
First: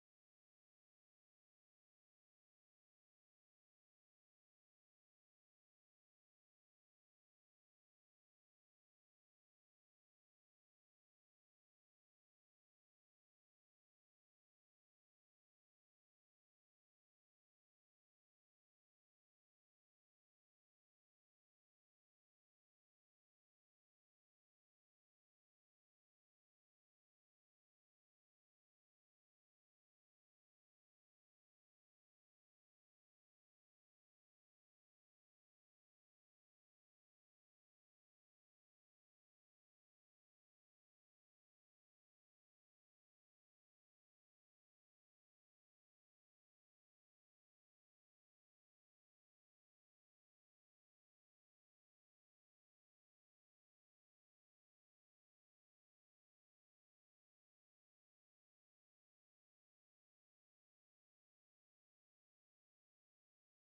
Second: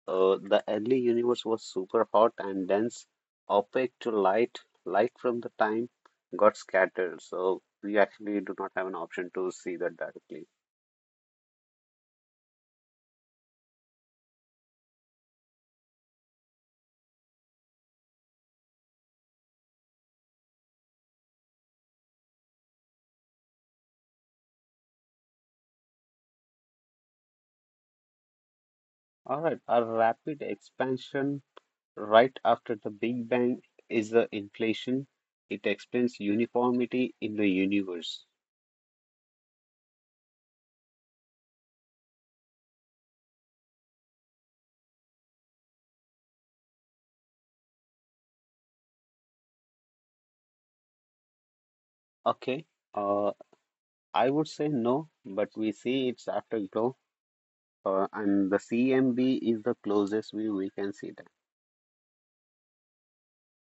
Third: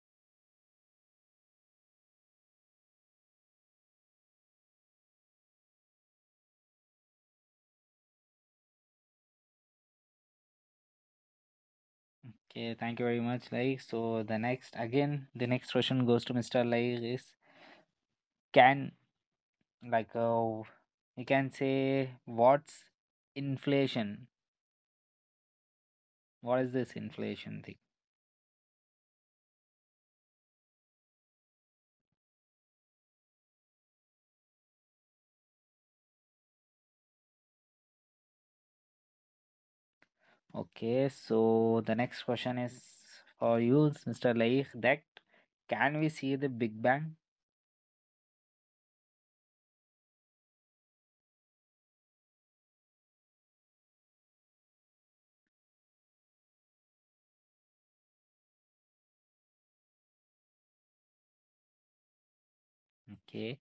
Speaker 3: The early universe was super hot and dense, opaque to light. Light from the time got scattered, so we actually do not have an option to see that directly.
Speaker 1: Okay, thank you very much, Like. So, the next question goes to Mr. Like is, can like uh, you can say what's inflation, what is this inflation thing?
Speaker 3: All right, a rapid expansion right after the Big Bang is the inflation. It explains uniformity in the universe.
Speaker 1: Okay, so the next question is for you, Mr. Laik, that can we see the Big Bang?
Speaker 3: Okay, uh, I would say no, but we see its afterglow, and the CMB is the closest we can see that.
Speaker 1: Okay,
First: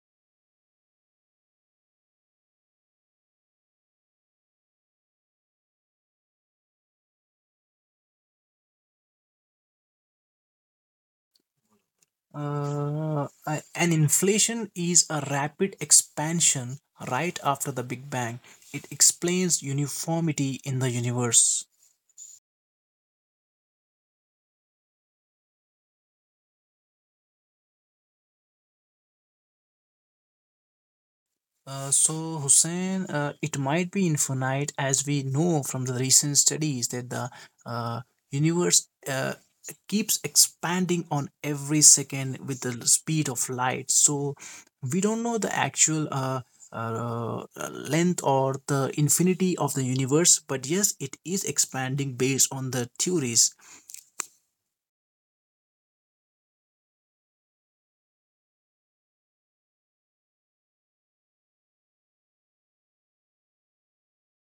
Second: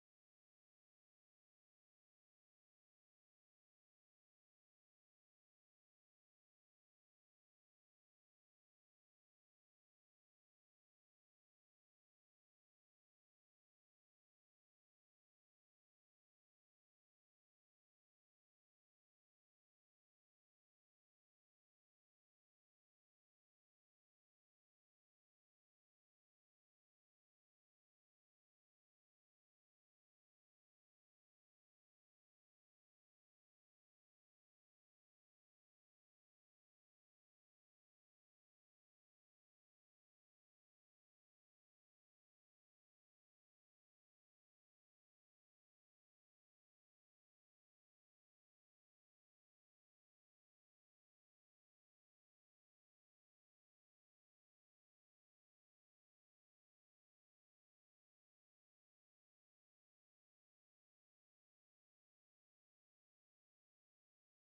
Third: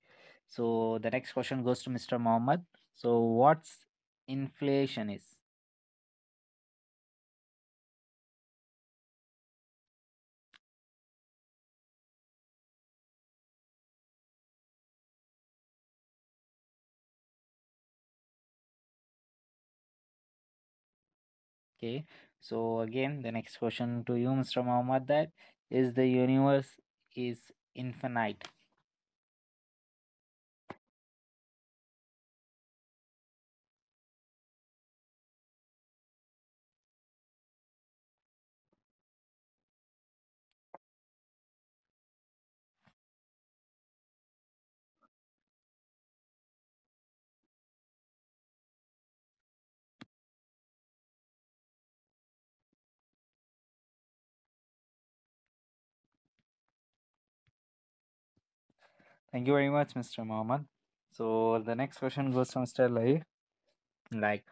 Speaker 1: so the next question goes to Mr. Mohammed. So what's inflation is?
Speaker 2: An inflation is a rapid expansion right after the Big Bang. It explains uniformity in the universe.
Speaker 1: Okay, so again, the next question to you, Mr. Mohammed, that is the universe is infinite?
Speaker 2: So, Hussein, it might be infinite as we know from the recent studies that the uh, universe keeps expanding on every second with the speed of light. So, we don't know the actual length or the infinity of the universe, but yes, it is expanding based on the theories.
Speaker 1: Thank you very much, Mr. Mohammed. So the next question goes from Mr. Lai. Like,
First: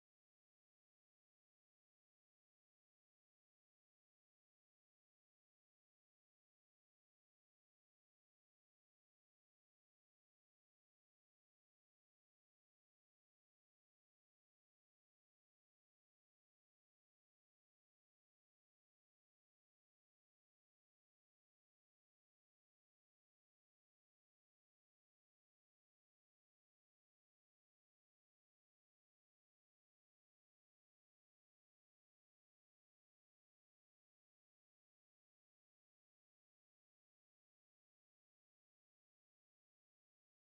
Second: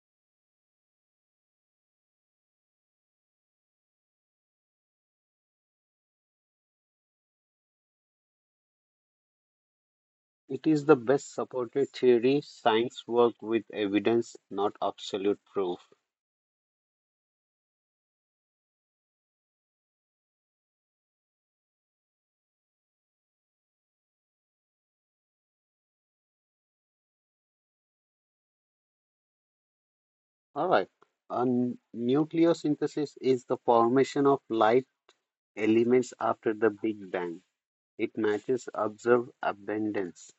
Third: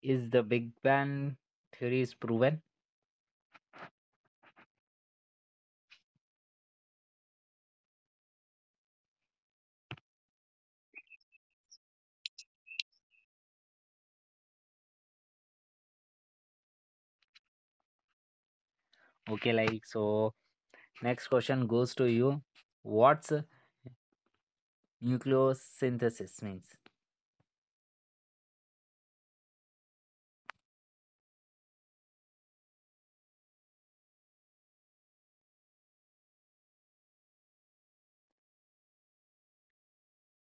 Speaker 1: is the Big Bang theory is proven?
Speaker 3: It is the best supported theory, science work with evidence, not absolute proof.
Speaker 1: Okay, like, so next question goes to you. What's nucleosynthesis means?
Speaker 3: All right, uh, nucleosynthesis is the formation of life elements after the Big Bang. It matches observed abundance.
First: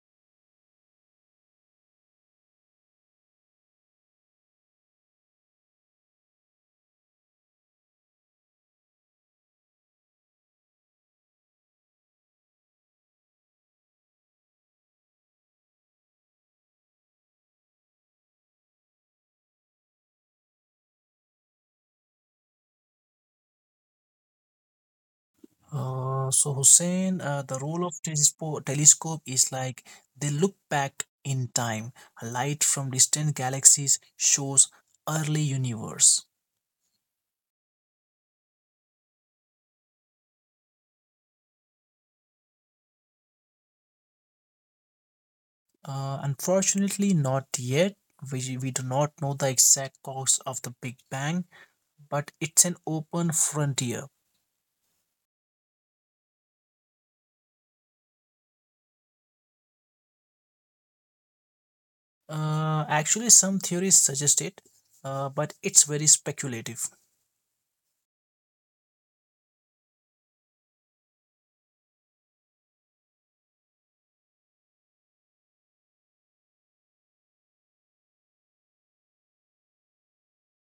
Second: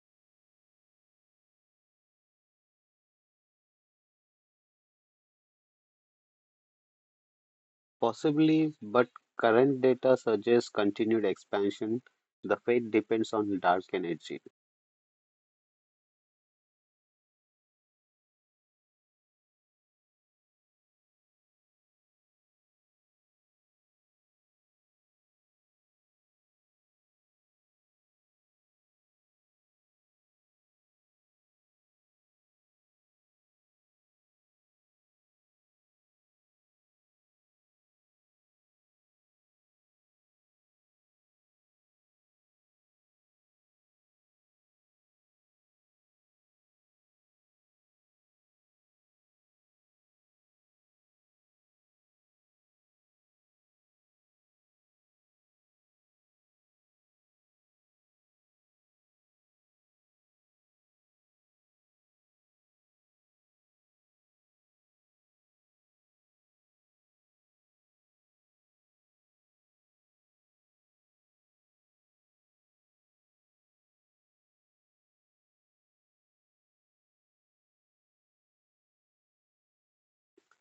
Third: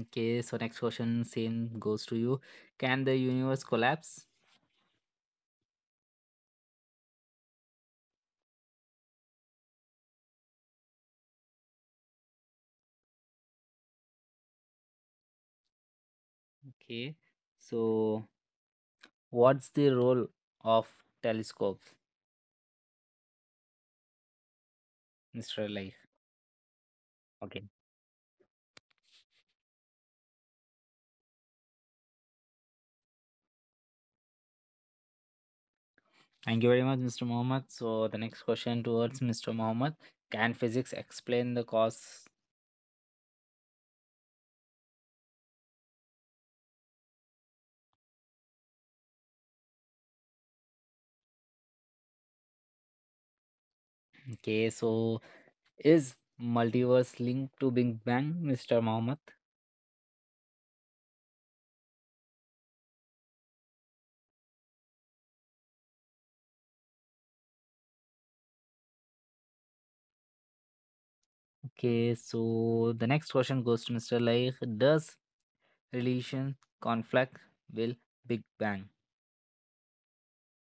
Speaker 1: Okay, so next question same goes to you. Can the universe collapse?
Speaker 3: Possibly, but current data suggests continued expansion. The fate depends on dark energy.
Speaker 1: Okay, so what's the role of telescopes, Mr. Like?
Speaker 2: So, Hussein, the
Speaker 1: Okay.
Speaker 2: role of telescope is like they look back in time. Light from distant galaxies shows early universe.
Speaker 1: Thank you very much, Mr. Mohammed. So the next question towards Mr. Mohammed: can physics explain the cause?
Speaker 2: Unfortunately, not yet. We do not know the exact cause of the Big Bang, but it's an open frontier.
Speaker 1: Okay, so is multiverse linked to Big Bang, Mr. Mohammed?
Speaker 2: Actually, some theories suggest it, but it's very speculative.
Speaker 1: Okay, so the next question goes to Mr. Laik. Does relation conflict will Big Bang?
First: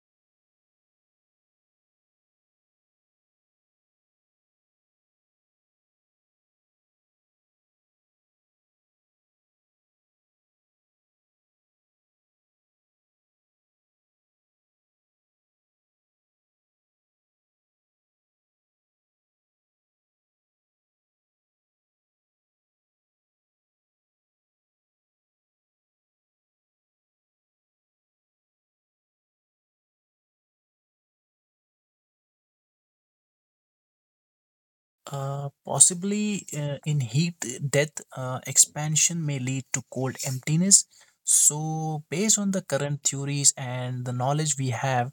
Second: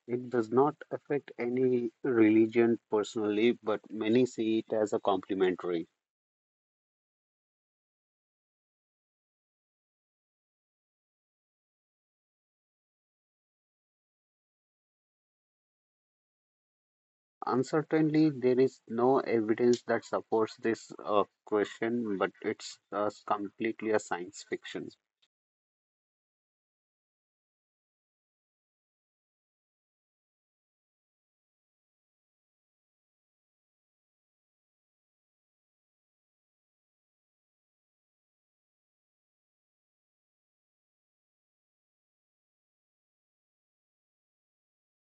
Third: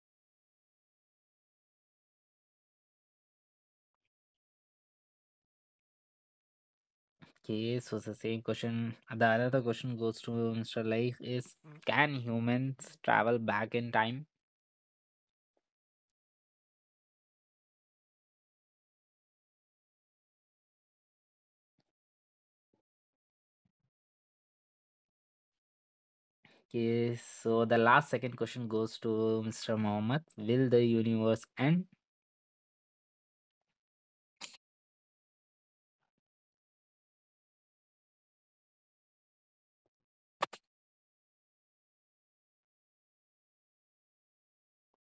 Speaker 3: It does not affect any religion personally, but many see it as a complementary.
Speaker 1: Okay, so the same question. the another question goes to Mr. Laik is, can humans travel back in time?
Speaker 3: Uncertainly, there is no evidence that supports this question, but it's completely a science fiction.
Speaker 1: Okay, so the last second question goes to Mr. Mohammed. Will the universe end?
Speaker 2: Possibly in heat death, expansion may lead to cold emptiness. So, based on the current theories and the knowledge we have,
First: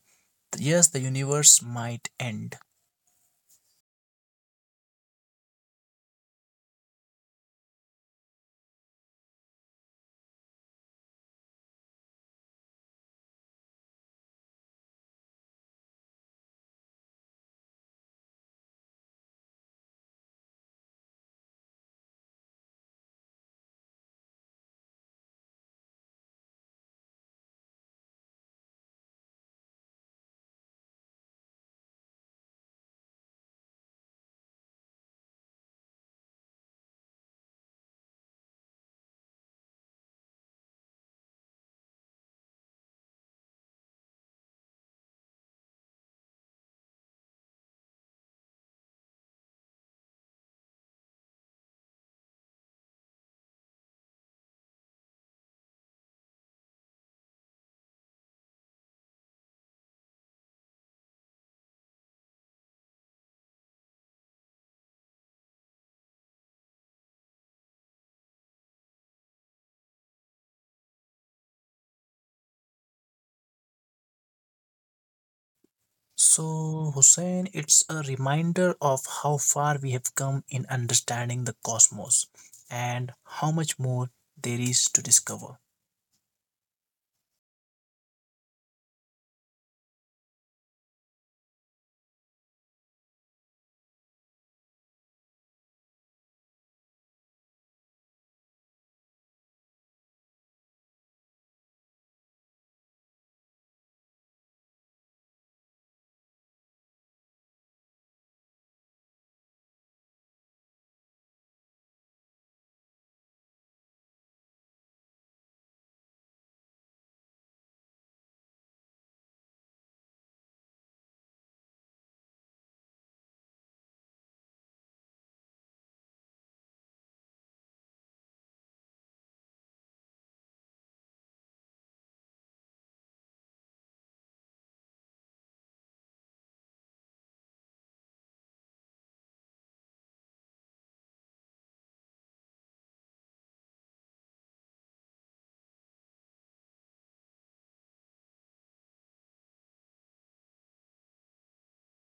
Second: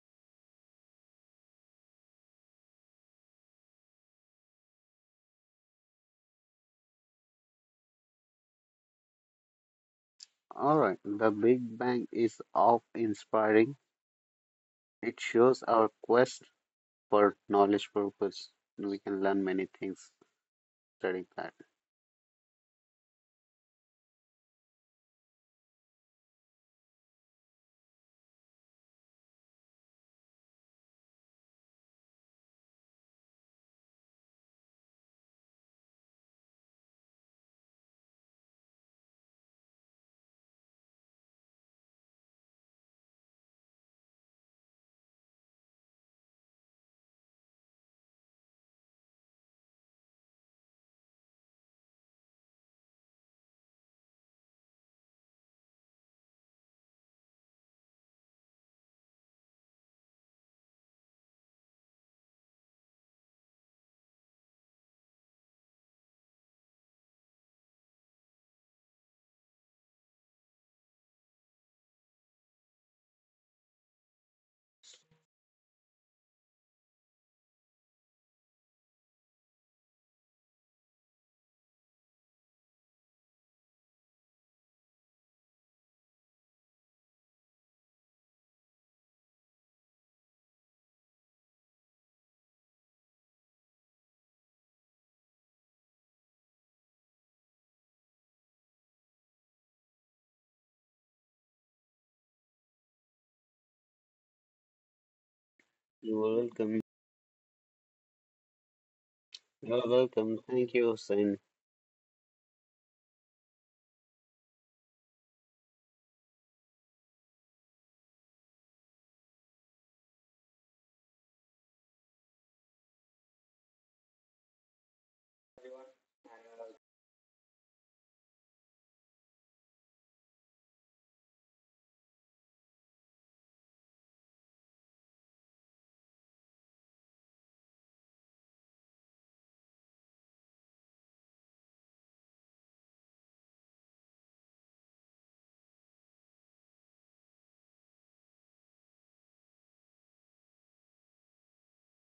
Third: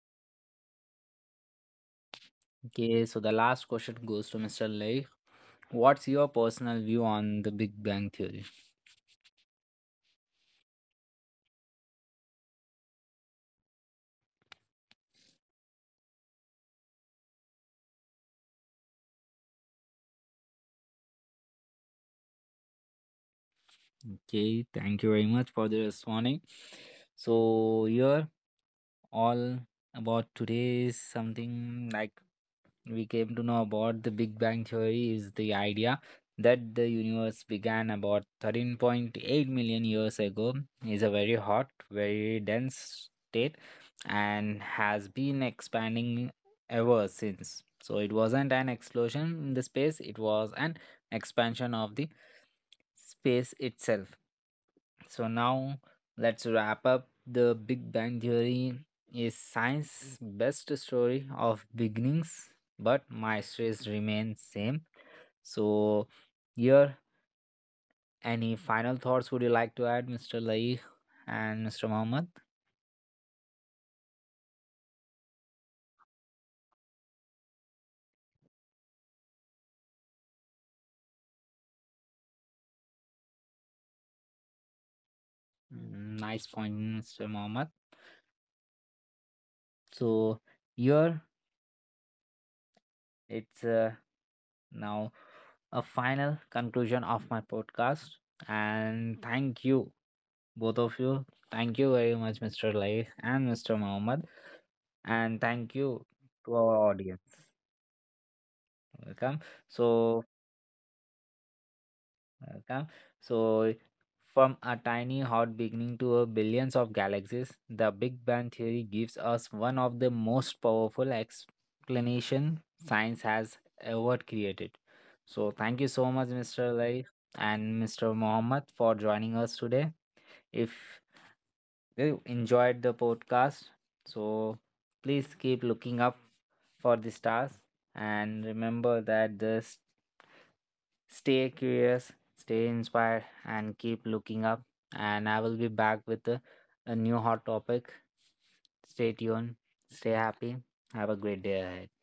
Speaker 2: yes, the universe might end.
Speaker 1: Okay, so the last question goes to Mr. Lay. What's your personal view on the Big Bang Theory?
Speaker 3: All right, the Big Bang is awe inspiring. It shows our quest for knowledge purpose. We can learn many things studying that.
Speaker 1: Okay, thank you very much for the responding. So here all about today is something like we came to know about the Big Bang Theory is the idea that the universe began about 13.8 million years ago, is a very hot, very dense state, and has been expanding ever since. So it wasn't an explosion in the space, it was an expansion of the space itself. So now let's wrap up. The Big Bang Theory is science's best story of beginnings, but my stress remains same. So here, any final thoughts would you like to add, Mr. Lai and Mr. Mohammed?
Speaker 2: So, Hussein, it's a reminder of how far we have come in understanding the cosmos and how much more there is to discover.
Speaker 1: Mm, nice point, Mr. Mohammed. So here it's now a final conclusion of my podcast, and thank you both of you. Thank you very much, Mr. Lai and Mr. Mohammed, and thank you
Speaker 3: You're
Speaker 1: to our
Speaker 3: welcome.
Speaker 1: audience. Welcome.
Speaker 3: You're
Speaker 1: So,
Speaker 3: welcome. Thank you, Hussein.
Speaker 1: welcome. So, from a tiny hot beginning to a billions of galaxies, the Big Bang theory gives us one of the most powerful explanation science has ever created. So, thank you so much, Mr. Lai and Mr. Mohammed, for joining us today. If you enjoyed the podcast. So please keep looking up for the stars and remember that this stay curious, stay inspired, and keep looking up. And I will be back with a new hot topic. Stay tuned, stay happy, have a great day ahead.